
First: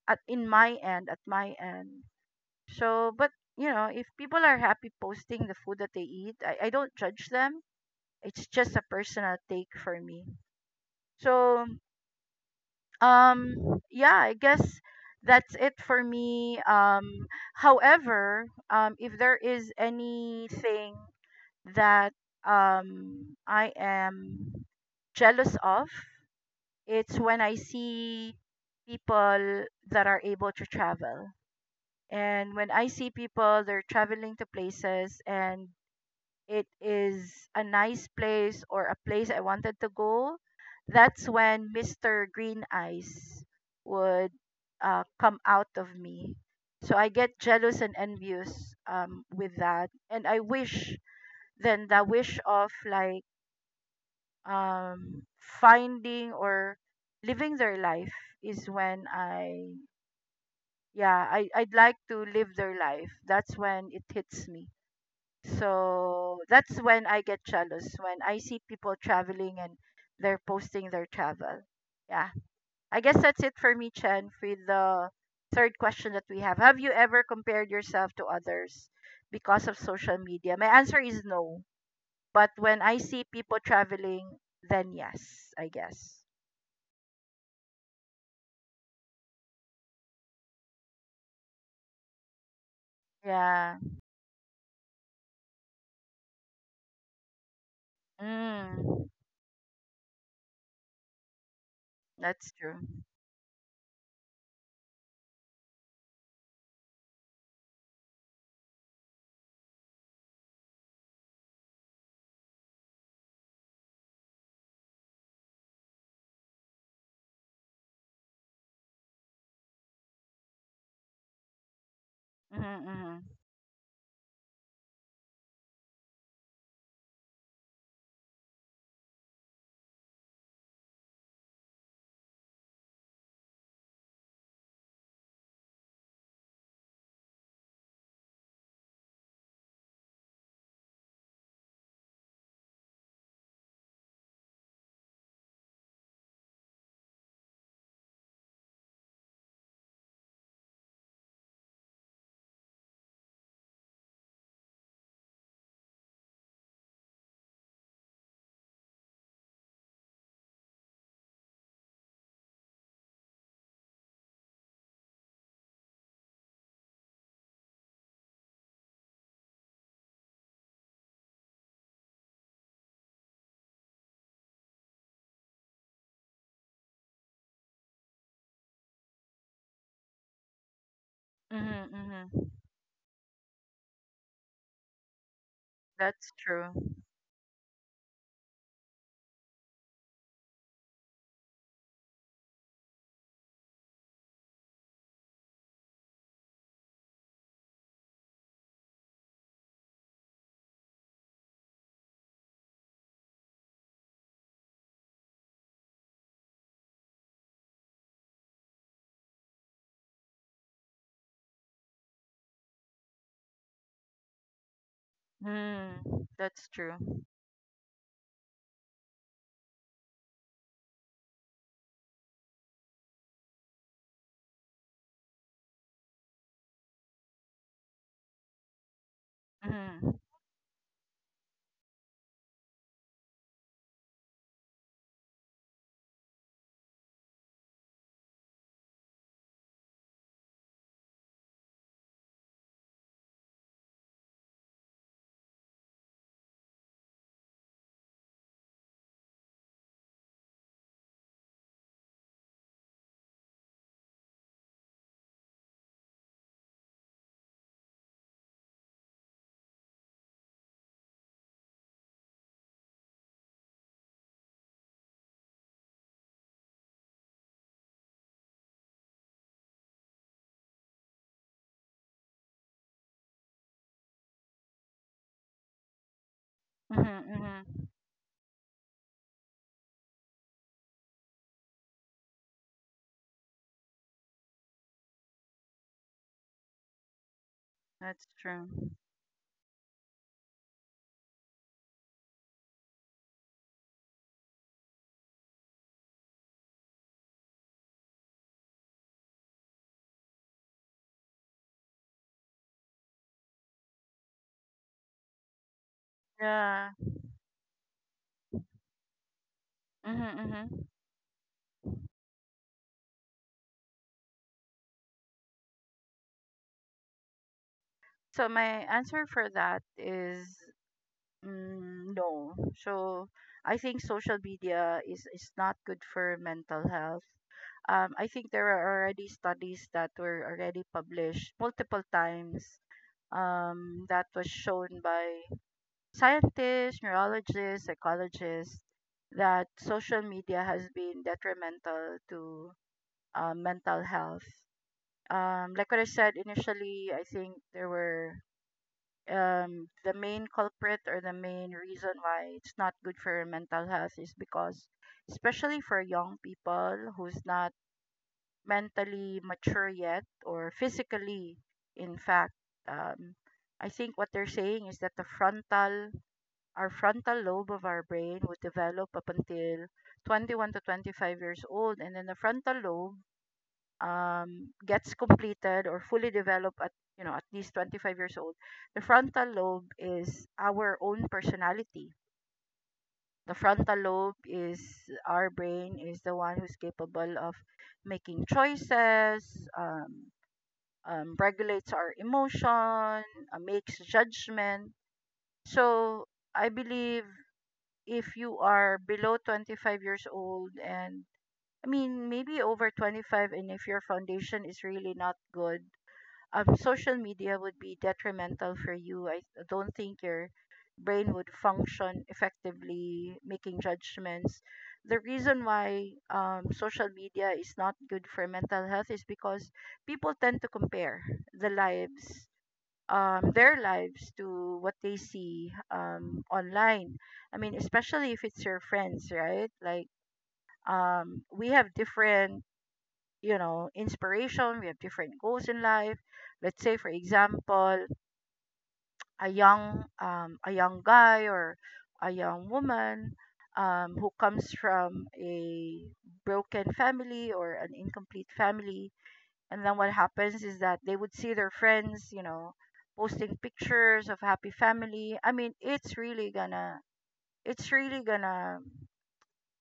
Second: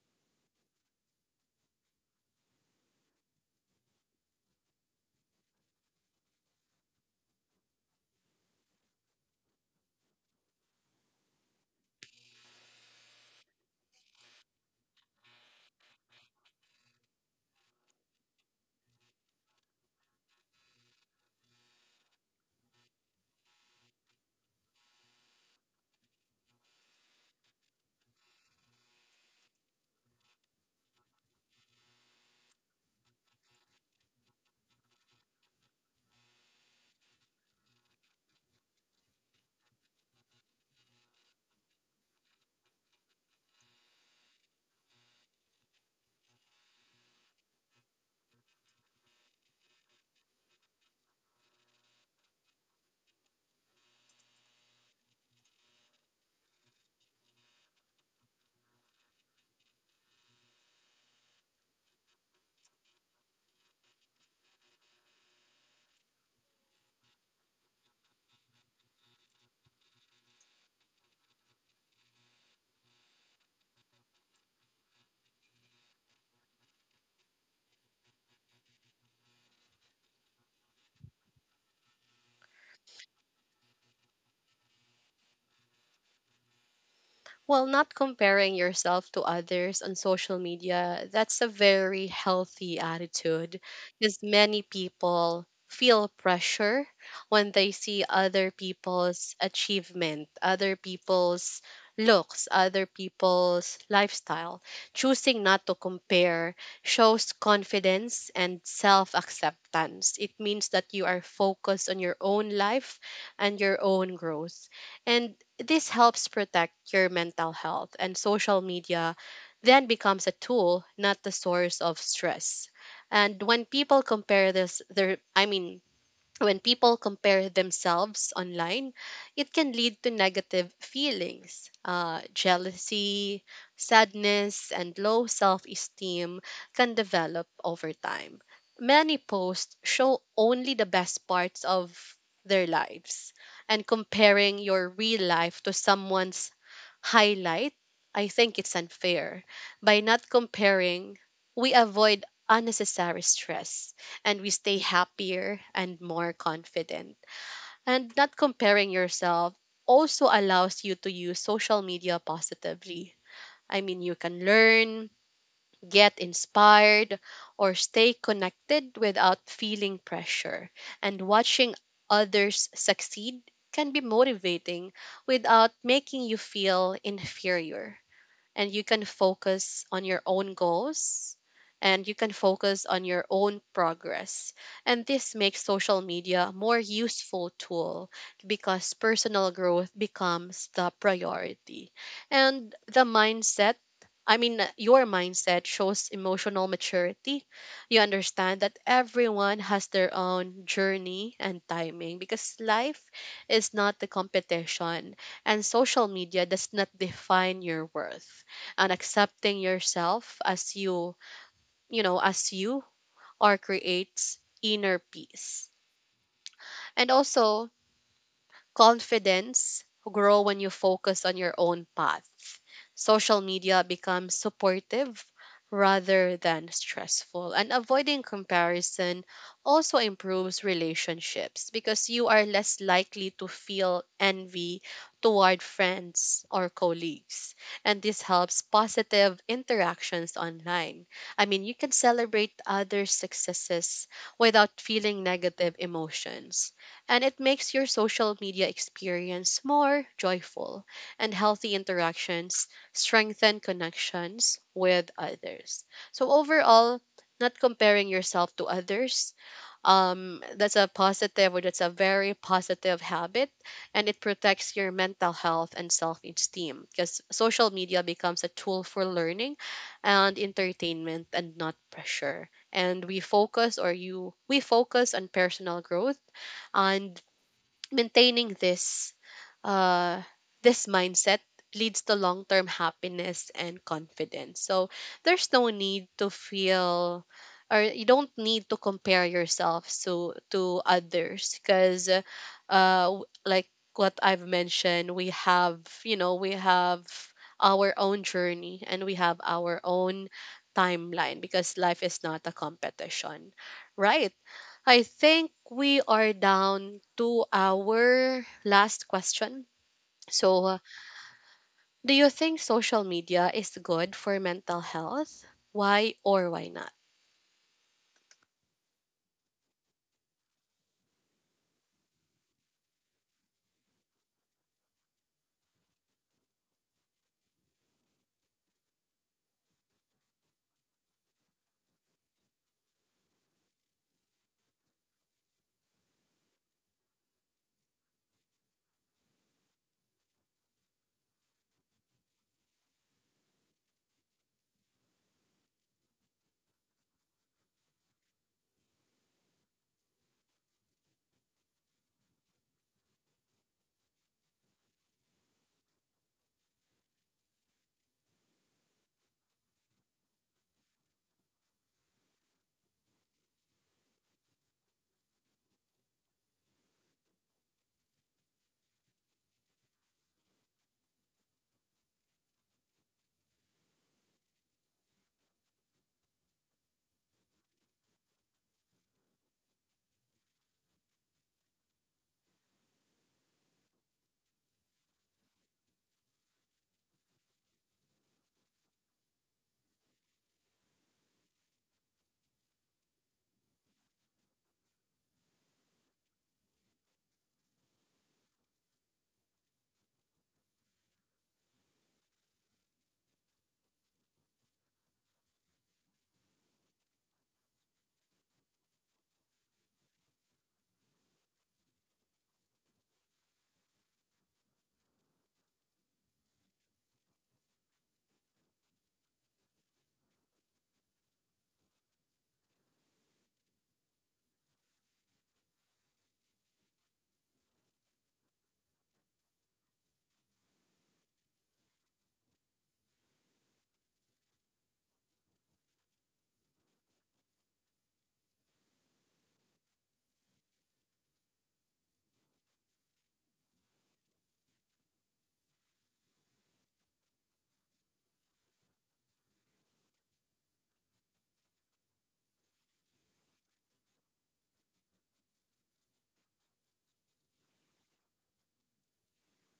Speaker 2: at in my end, at my end. So, but you know, if people are happy posting the food that they eat, I don't judge them. It's just a personal take for me. So, um, yeah, I guess that's it for me. However, if there is anything that I am jealous of, it's when I see people that are able to travel. And when I see people, they're traveling to places and it is a nice place or a place I wanted to go, that's when Mr. Green Eyes would come out of me. So I get jealous and envious with that. And I wish, then the wish of like um finding or living their life, is when I yeah, I'd like to live their life, that's when it hits me. So that's when I get jealous, when I see people traveling and they're posting their travel. Yeah, I guess that's it for me, Chen, for the third question that we have you ever compared yourself to others because of social media? My answer is no, but when I see people traveling, then yes, I guess.
Speaker 1: Well, not comparing yourself to others on social media, that's a very healthy attitude,
Speaker 2: Yeah.
Speaker 1: because many people feel pressure when they see other
Speaker 2: Mm.
Speaker 1: people's achievement, other people's looks,
Speaker 2: That's
Speaker 1: other
Speaker 2: true.
Speaker 1: people's lifestyle. Choosing not to compare shows confidence and self acceptance. It means that you are focused on your own life and your own growth. And this helps protect your mental health, and social media then becomes a tool, not the source of stress.
Speaker 2: Mm-hmm, mm-hmm.
Speaker 1: And when people compare this, their I mean, when people compare themselves online, it can lead to negative feelings. Jealousy, sadness, and low self esteem can develop over time. Many posts show only the best parts of their lives, and comparing your real life to someone's highlight, I think it's unfair. By not comparing, we avoid unnecessary stress, and we stay happier and more confident. And not comparing yourself also allows you to use social media positively. I mean, you can learn, get inspired, or stay connected without feeling pressure. And watching others succeed can be motivating without making you feel inferior, and you can focus on your own goals
Speaker 2: Mm-hmm,
Speaker 1: and you can
Speaker 2: mm-hmm.
Speaker 1: focus on your own progress, and this makes social
Speaker 2: That's
Speaker 1: media a
Speaker 2: true.
Speaker 1: more useful tool because personal growth becomes the priority and the mindset I mean, your mindset shows emotional maturity. You understand that everyone has their own journey and timing because life is not the competition, and social media does not define your worth, and accepting yourself as you are creates inner peace.
Speaker 2: Mm. That's
Speaker 1: And
Speaker 2: true.
Speaker 1: also, confidence grow when you focus on your own path. Social media becomes supportive rather than stressful. And avoiding comparison also
Speaker 2: Mm-hmm.
Speaker 1: improves relationships because you are less likely to feel envy toward friends or colleagues. And this helps positive interactions online. I mean, you can celebrate others' successes without feeling negative emotions, and it makes your social media experience more joyful, and healthy interactions strengthen connections with others. So overall, not comparing yourself to others, that's a very positive habit, and it protects your mental health and self-esteem because social media becomes a tool for learning and entertainment and not pressure, and we focus on personal growth
Speaker 2: Mm-hmm,
Speaker 1: and
Speaker 2: mm-hmm.
Speaker 1: maintaining uh this mindset leads to long-term happiness and confidence. So there's no need to feel or you
Speaker 2: That's
Speaker 1: don't need to
Speaker 2: true.
Speaker 1: compare yourself to others because like what I've mentioned, we have our own journey, and we have our own timeline because life is not a competition, right? I think we are
Speaker 2: Yeah.
Speaker 1: down to our last question.
Speaker 2: Mm-hmm,
Speaker 1: So,
Speaker 2: mm-hmm.
Speaker 1: do you think social media is good for mental health? Why or why not?
Speaker 2: So my answer for that is mm, no. So I think social media is, not good for mental health. I think there are already studies that were already published multiple times that was shown by scientists, neurologists, psychologists, that social media has been detrimental to mental health. Like what I said initially, I think there were the main culprit or the main reason why it's not good for your mental health is because, especially for young people who's not mentally mature yet or physically, in fact, um, I think what they're saying is that the frontal our frontal lobe of our brain would develop up until 21 to 25 years old, and then the frontal lobe gets completed or fully developed at, you know, at least 25 years old. The frontal lobe is our own personality. The frontal lobe is Our brain is the one who's capable of making choices, um, regulates our emotion, makes judgment. So I believe if you are below 25 years old and, I mean, maybe over 25 and if your foundation is really not good, social media would be detrimental for you. I don't think your brain would function effectively making judgments. The reason why social media is not good for mental health is because people tend to compare the lives their lives to what they see online. I mean, especially if it's your friends, right? Like, we have different, you know, inspiration. We have different goals in life. Let's say, for example, a young guy or a young woman who comes from a broken family or an incomplete family, and then what happens is that they would see their friends, you know, posting pictures of happy family. I mean, it's really gonna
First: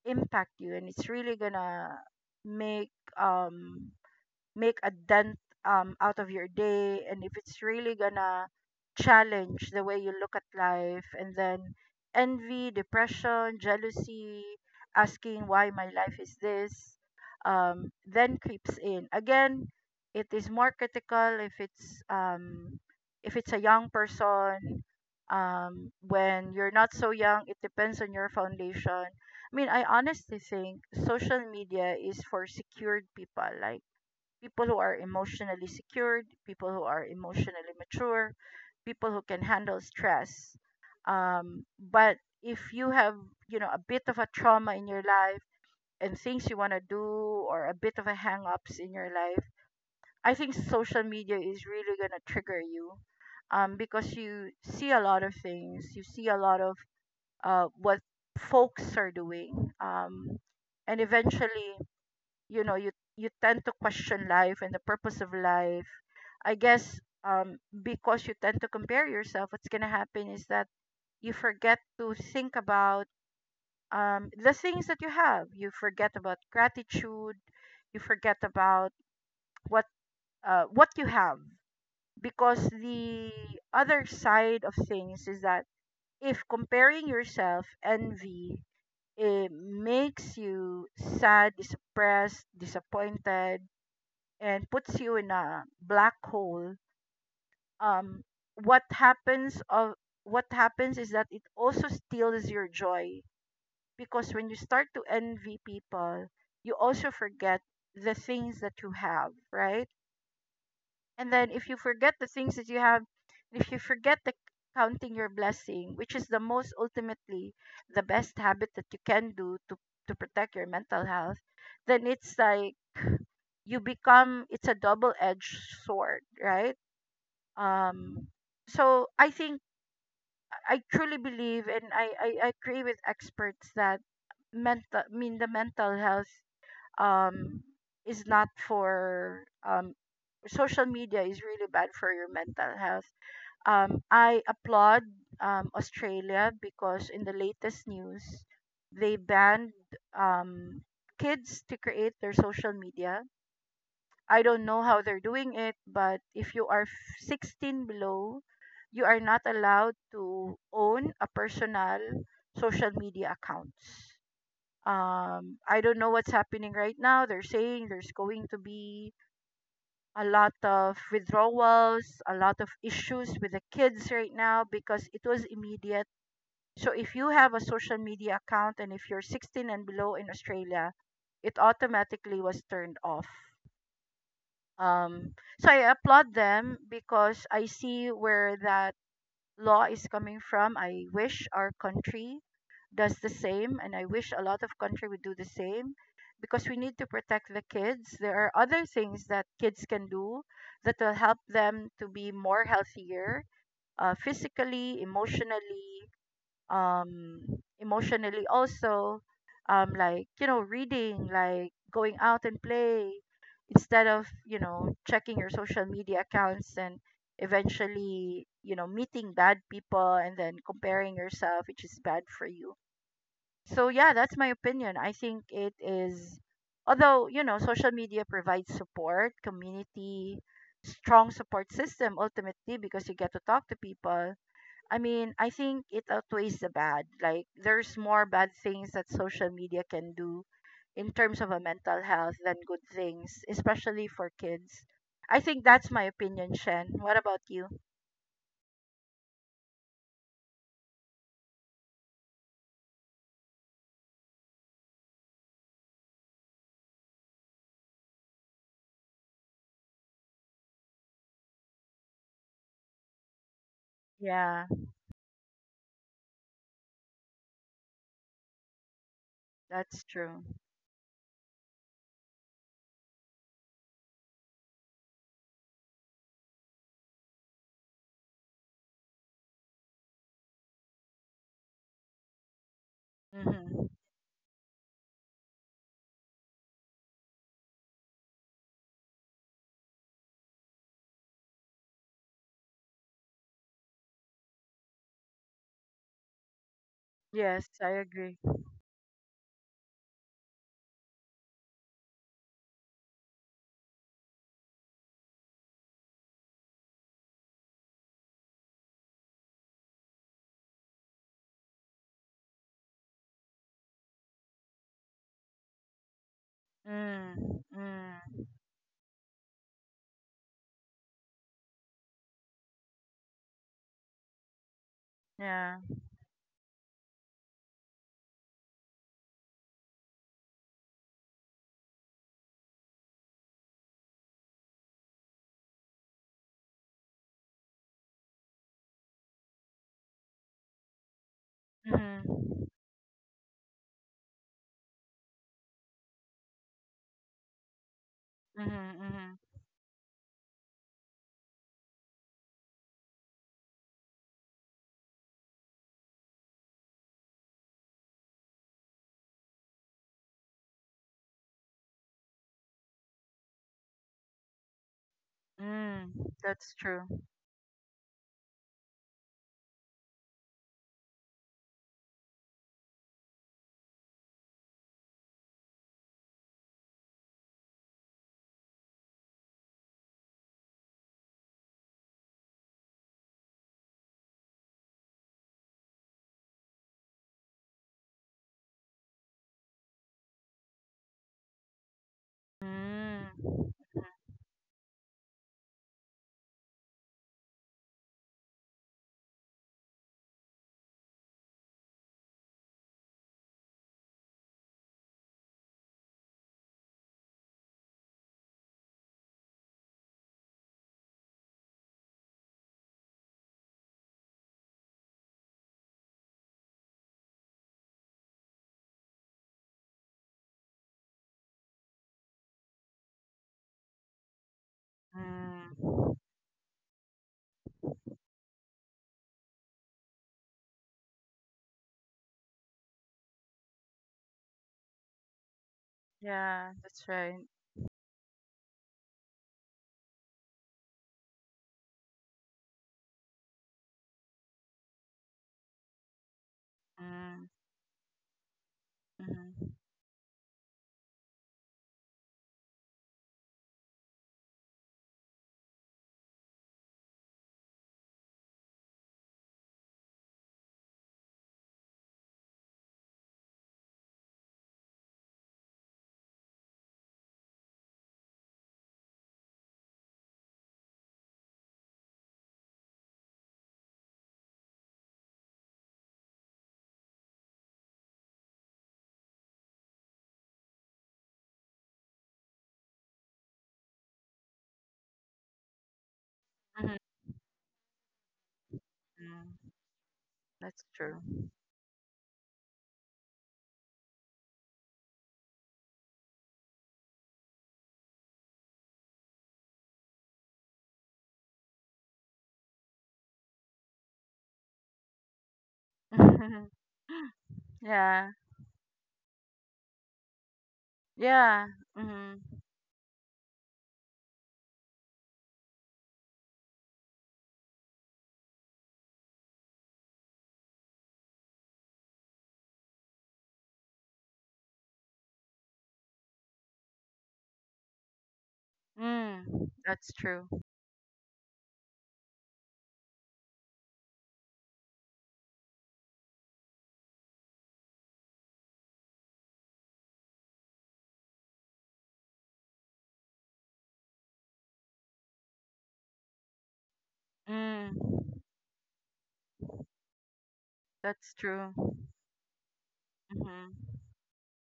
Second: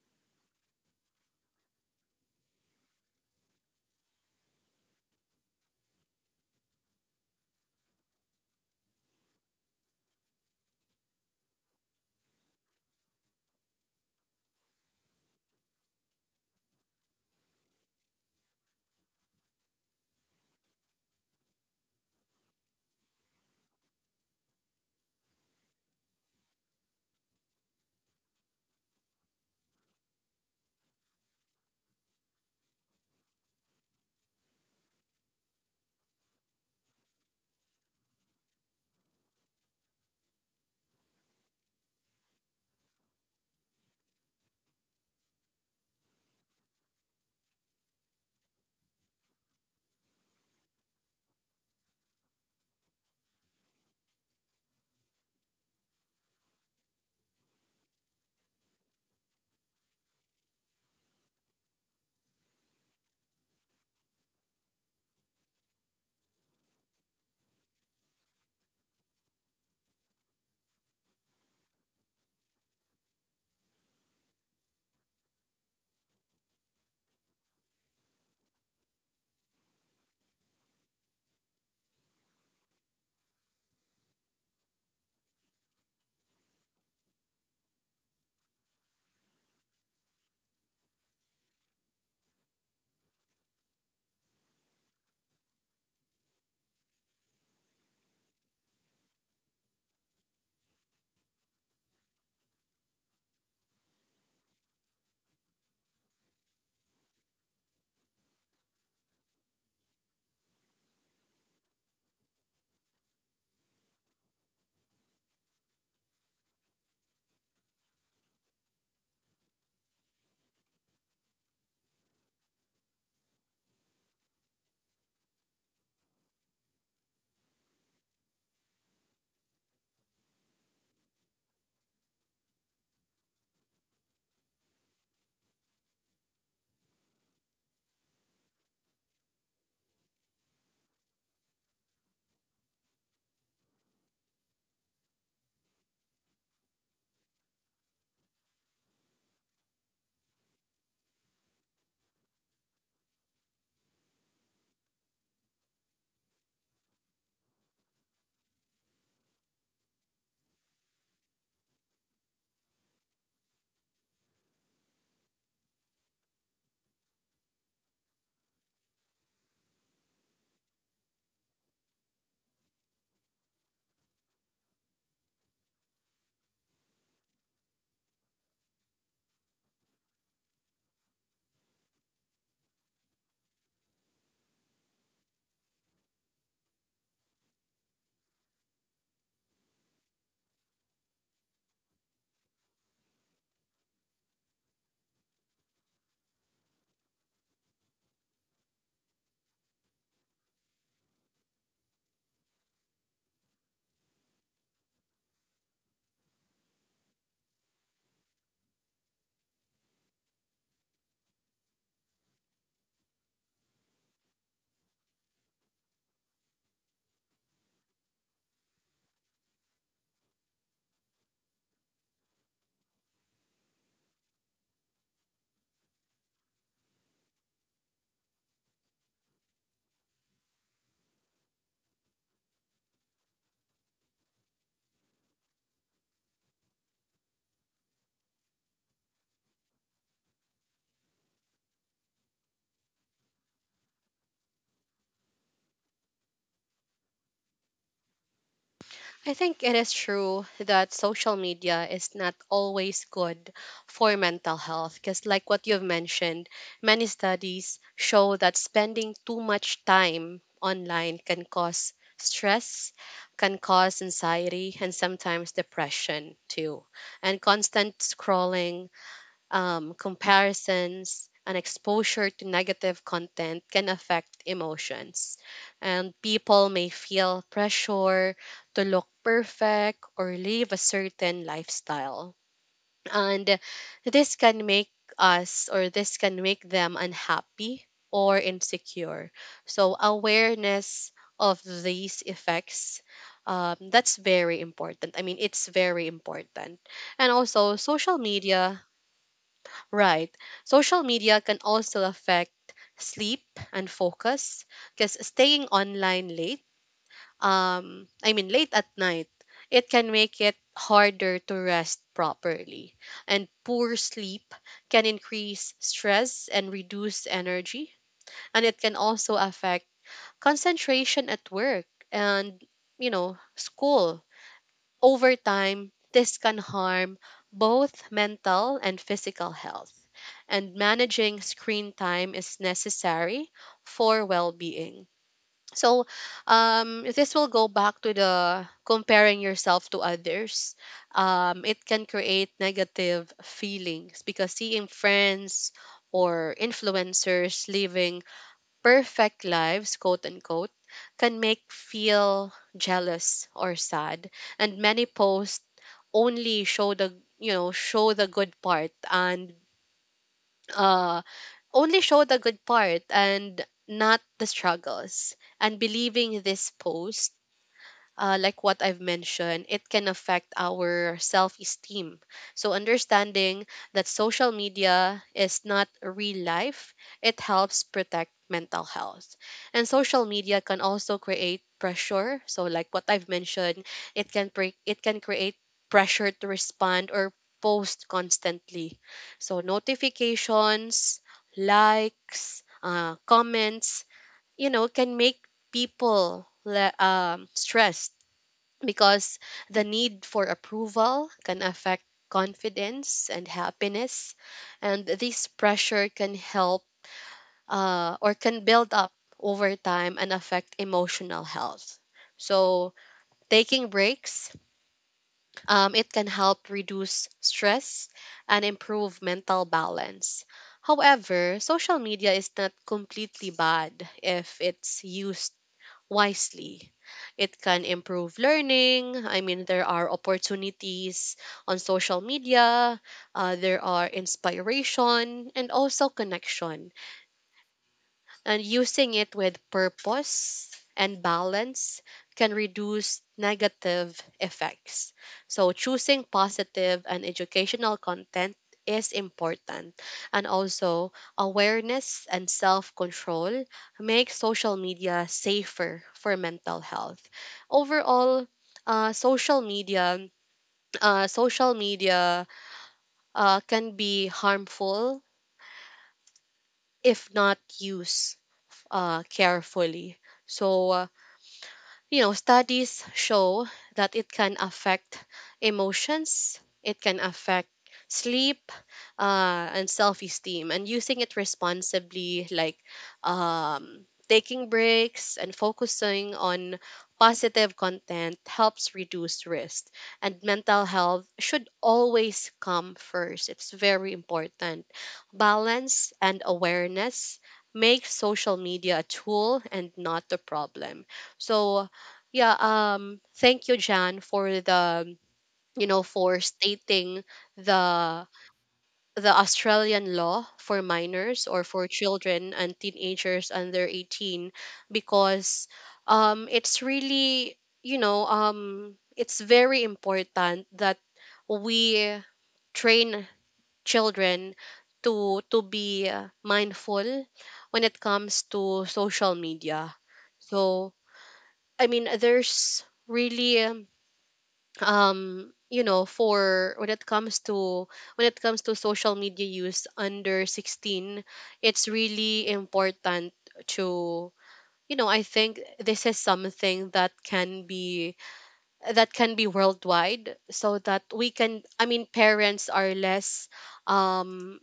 Speaker 2: impact you, and it's really gonna make um make a dent out of your day, and if it's really gonna challenge the way you look at life, and then envy, depression, jealousy, asking why my life is this then creeps in again. It is more critical if it's a young person. When you're not so young, it depends on your foundation. I mean, I honestly think social media is for secured people, like people who are emotionally secured, people who are emotionally mature, people who can handle stress. But if you have, you know, a bit of a trauma in your life and things you want to do or a bit of a hang-ups in your life, I think social media is really going to trigger you, because you see a lot of things. You see a lot of what folks are doing. And eventually, you know, you tend to question life and the purpose of life, I guess, because you tend to compare yourself. What's going to happen is that you forget to think about, the things that you have. You forget about gratitude. You forget about what what you have, because the other side of things is that if comparing yourself, envy, it makes you sad, depressed, disappointed, and puts you in a black hole. um what happens of what happens is that it also steals your joy, because when you start to envy people, you also forget the things that you have, right? And then if you forget the things that you have, if you forget the counting your blessing, which is the most ultimately the best habit that you can do to protect your mental health, then it's like you become, it's a double edged sword, right? um so I think I truly believe, and I agree with experts, that mental I mean the mental health um is not for social media is really bad for your mental health. I applaud Australia, because in the latest news, they banned um kids to create their social media. I don't know how they're doing it, but if you are 16 below, you are not allowed to own a personal social media accounts. I don't know what's happening right now. They're saying there's going to be a lot of withdrawals, a lot of issues with the kids right now because it was immediate. So if you have a social media account and if you're 16 and below in Australia, it automatically was turned off. um so I applaud them, because I see where that law is coming from. I wish our country does the same, and I wish a lot of country would do the same, because we need to protect the kids. There are other things that kids can do that will help them to be more healthier, physically, emotionally, um emotionally also, like, you know, reading, like going out and play, instead of, you know, checking your social media accounts and eventually, you know, meeting bad people and then comparing yourself, which is bad for you. So yeah, that's my opinion. I think it is, although, you know, social media provides support, community, strong support system, ultimately, because you get to talk to people. I mean, I think it outweighs the bad. Like, there's more bad things that social media can do in terms of a mental health than good things, especially for kids. I think that's my opinion, Shen. What about you?
Speaker 1: I think it is true that social media is not always good for mental health because, like what you've mentioned, many studies show that spending too much time online can cause stress, can cause
Speaker 2: Yeah,
Speaker 1: anxiety, and sometimes depression too. And constant scrolling,
Speaker 2: that's true.
Speaker 1: comparisons, and exposure to negative content can affect emotions. And people may feel pressure to look perfect or live a certain lifestyle. And
Speaker 2: Mm-hmm.
Speaker 1: this can make them unhappy or insecure. So, awareness of these effects. That's very important. I mean, it's very important. And
Speaker 2: Yes,
Speaker 1: also,
Speaker 2: I
Speaker 1: social
Speaker 2: agree.
Speaker 1: media. Right. Social media can also affect sleep and focus because staying online late at night, it can make it harder to rest properly. And poor sleep can increase stress and reduce
Speaker 2: Mm,
Speaker 1: energy.
Speaker 2: mm,
Speaker 1: And it can also affect concentration at work and, you know, school. Over
Speaker 2: yeah.
Speaker 1: time, this can harm both mental and physical health, and managing screen time is necessary for well-being. So, this will go back to the comparing yourself to others. It can create
Speaker 2: Mm-hmm.
Speaker 1: negative feelings because seeing friends or influencers living
Speaker 2: Mm-hmm, mm-hmm.
Speaker 1: perfect lives, quote unquote, can make feel jealous or sad. And many posts only show the you know show the good part and uh only show the good part and not the struggles. And
Speaker 2: Mm,
Speaker 1: believing this
Speaker 2: that's true.
Speaker 1: post, like what I've mentioned, it can affect our self esteem. So, understanding that social media is not real life, it helps protect mental health. And social media can also create pressure. So, like what I've mentioned, it can, it can create pressure to respond or post constantly. So, notifications, likes,
Speaker 2: Mm,
Speaker 1: comments, you know, can make people stressed because the need for approval can affect confidence and happiness, and this pressure can help or can build up over time and affect emotional health, so taking breaks, it can help reduce stress and improve mental balance. However, social media is not completely bad if it's used
Speaker 2: mm.
Speaker 1: wisely. It can improve learning. I mean, there are opportunities on social media, there are inspiration, and also
Speaker 2: Yeah,
Speaker 1: connection,
Speaker 2: that's right.
Speaker 1: and using it with purpose and balance can reduce negative effects. So, choosing positive and
Speaker 2: Mm,
Speaker 1: educational content is
Speaker 2: mm-hmm.
Speaker 1: important. And also, awareness and self control make social media safer for mental health. Overall, uh, social media social media can be harmful if not used carefully. So, you know, studies show that it can affect emotions, it can affect sleep, and self esteem. And using it responsibly, like taking breaks and focusing on positive content, helps reduce
Speaker 2: Mm-hmm.
Speaker 1: risk. And
Speaker 2: That's
Speaker 1: mental
Speaker 2: true.
Speaker 1: health should always come first. It's very important. Balance and awareness make social media a tool and not the problem. So yeah, thank you, Jan, for the you know for
Speaker 2: *laughs*
Speaker 1: stating the
Speaker 2: Yeah.
Speaker 1: the Australian law for minors or
Speaker 2: Yeah.
Speaker 1: for
Speaker 2: Mm.
Speaker 1: children and teenagers under 18 because it's really, it's very important that we train children to be mindful when it comes to social
Speaker 2: Mm.
Speaker 1: media.
Speaker 2: That's true.
Speaker 1: So, I mean, there's really, you know for when it comes to when it comes to social media use under 16, it's really important to, you know, I think this is something that
Speaker 2: Mm.
Speaker 1: can be worldwide so that we
Speaker 2: That's
Speaker 1: can,
Speaker 2: true.
Speaker 1: I mean, parents are less,
Speaker 2: Mm.
Speaker 1: um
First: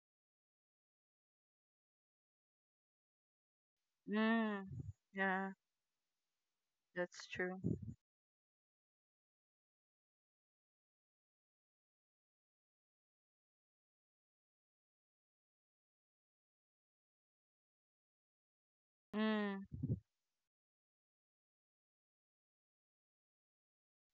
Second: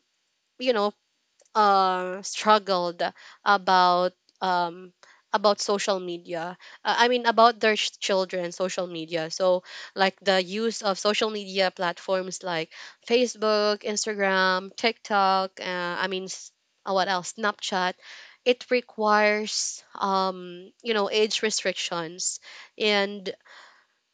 Speaker 1: you know, struggled about,
Speaker 2: Mm.
Speaker 1: um,
Speaker 2: Yeah.
Speaker 1: about social media. I mean,
Speaker 2: That's
Speaker 1: about
Speaker 2: true.
Speaker 1: their children, social media. So, like the use of social media platforms like Facebook, Instagram, TikTok. I mean, s- what else? Snapchat. It
Speaker 2: Mm.
Speaker 1: requires, you know, age restrictions, and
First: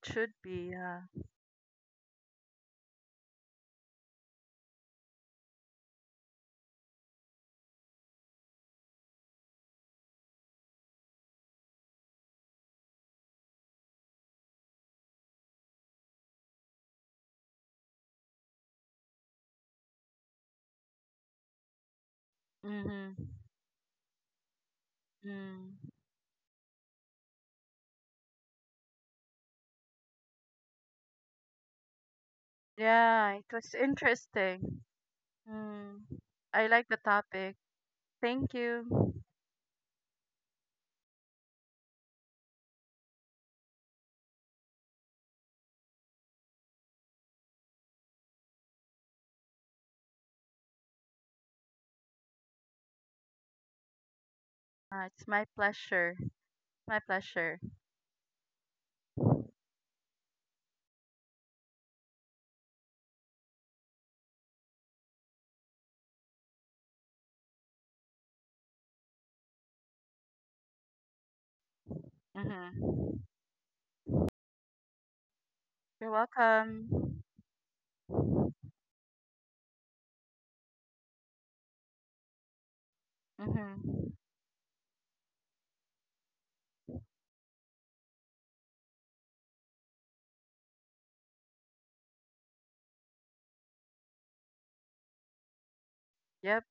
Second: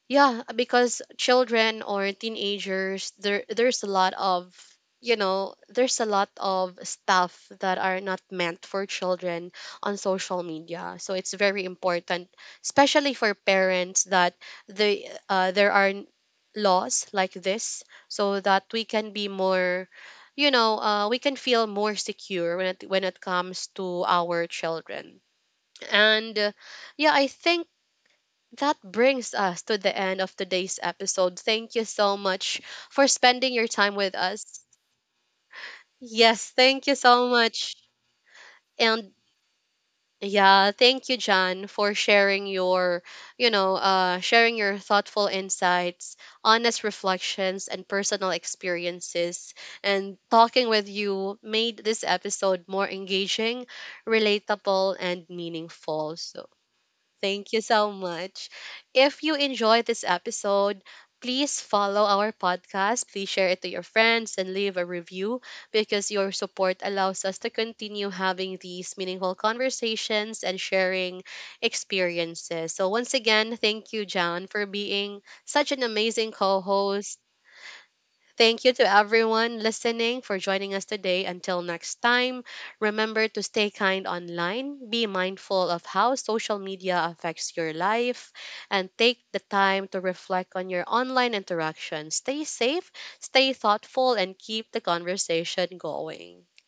Speaker 2: Should
Speaker 1: yeah,
Speaker 2: be.
Speaker 1: because
Speaker 2: Yeah.
Speaker 1: children or teenagers, there's a lot of, you know, there's a lot of stuff that are not meant for children on social media. So it's very important, especially for parents, that they there are n- laws like this, so that we can be more, you know, we can feel more secure when it when
Speaker 2: Mm.
Speaker 1: it comes to our children.
Speaker 2: Mm.
Speaker 1: And yeah, I think that brings us to the end of today's episode. Thank you so much for
Speaker 2: Yeah. It
Speaker 1: spending your
Speaker 2: was
Speaker 1: time with us.
Speaker 2: interesting. Mm.
Speaker 1: Yes,
Speaker 2: I
Speaker 1: thank
Speaker 2: like
Speaker 1: you
Speaker 2: the
Speaker 1: so
Speaker 2: topic.
Speaker 1: much.
Speaker 2: Thank
Speaker 1: And
Speaker 2: you.
Speaker 1: yeah, thank you, John, for sharing your, sharing your thoughtful insights, honest reflections, and personal experiences. And talking with you made this episode more engaging, relatable, and
Speaker 2: It's my
Speaker 1: meaningful.
Speaker 2: pleasure.
Speaker 1: So
Speaker 2: My
Speaker 1: thank
Speaker 2: pleasure.
Speaker 1: you so much. If you enjoyed this episode, please follow our podcast. Please share it to your friends and leave a review because your support allows us to continue having these meaningful conversations and sharing experiences. So, once
Speaker 2: Mm-hmm.
Speaker 1: again, thank you, John, for being such an
Speaker 2: You're
Speaker 1: amazing co host.
Speaker 2: welcome.
Speaker 1: Thank you to everyone listening for joining us today. Until next time, remember to stay kind
Speaker 2: Mm-hmm.
Speaker 1: online, be mindful of how social media affects your life, and take the time to reflect on your online interaction. Stay safe, stay thoughtful, and keep the conversation going.
Speaker 2: Yep.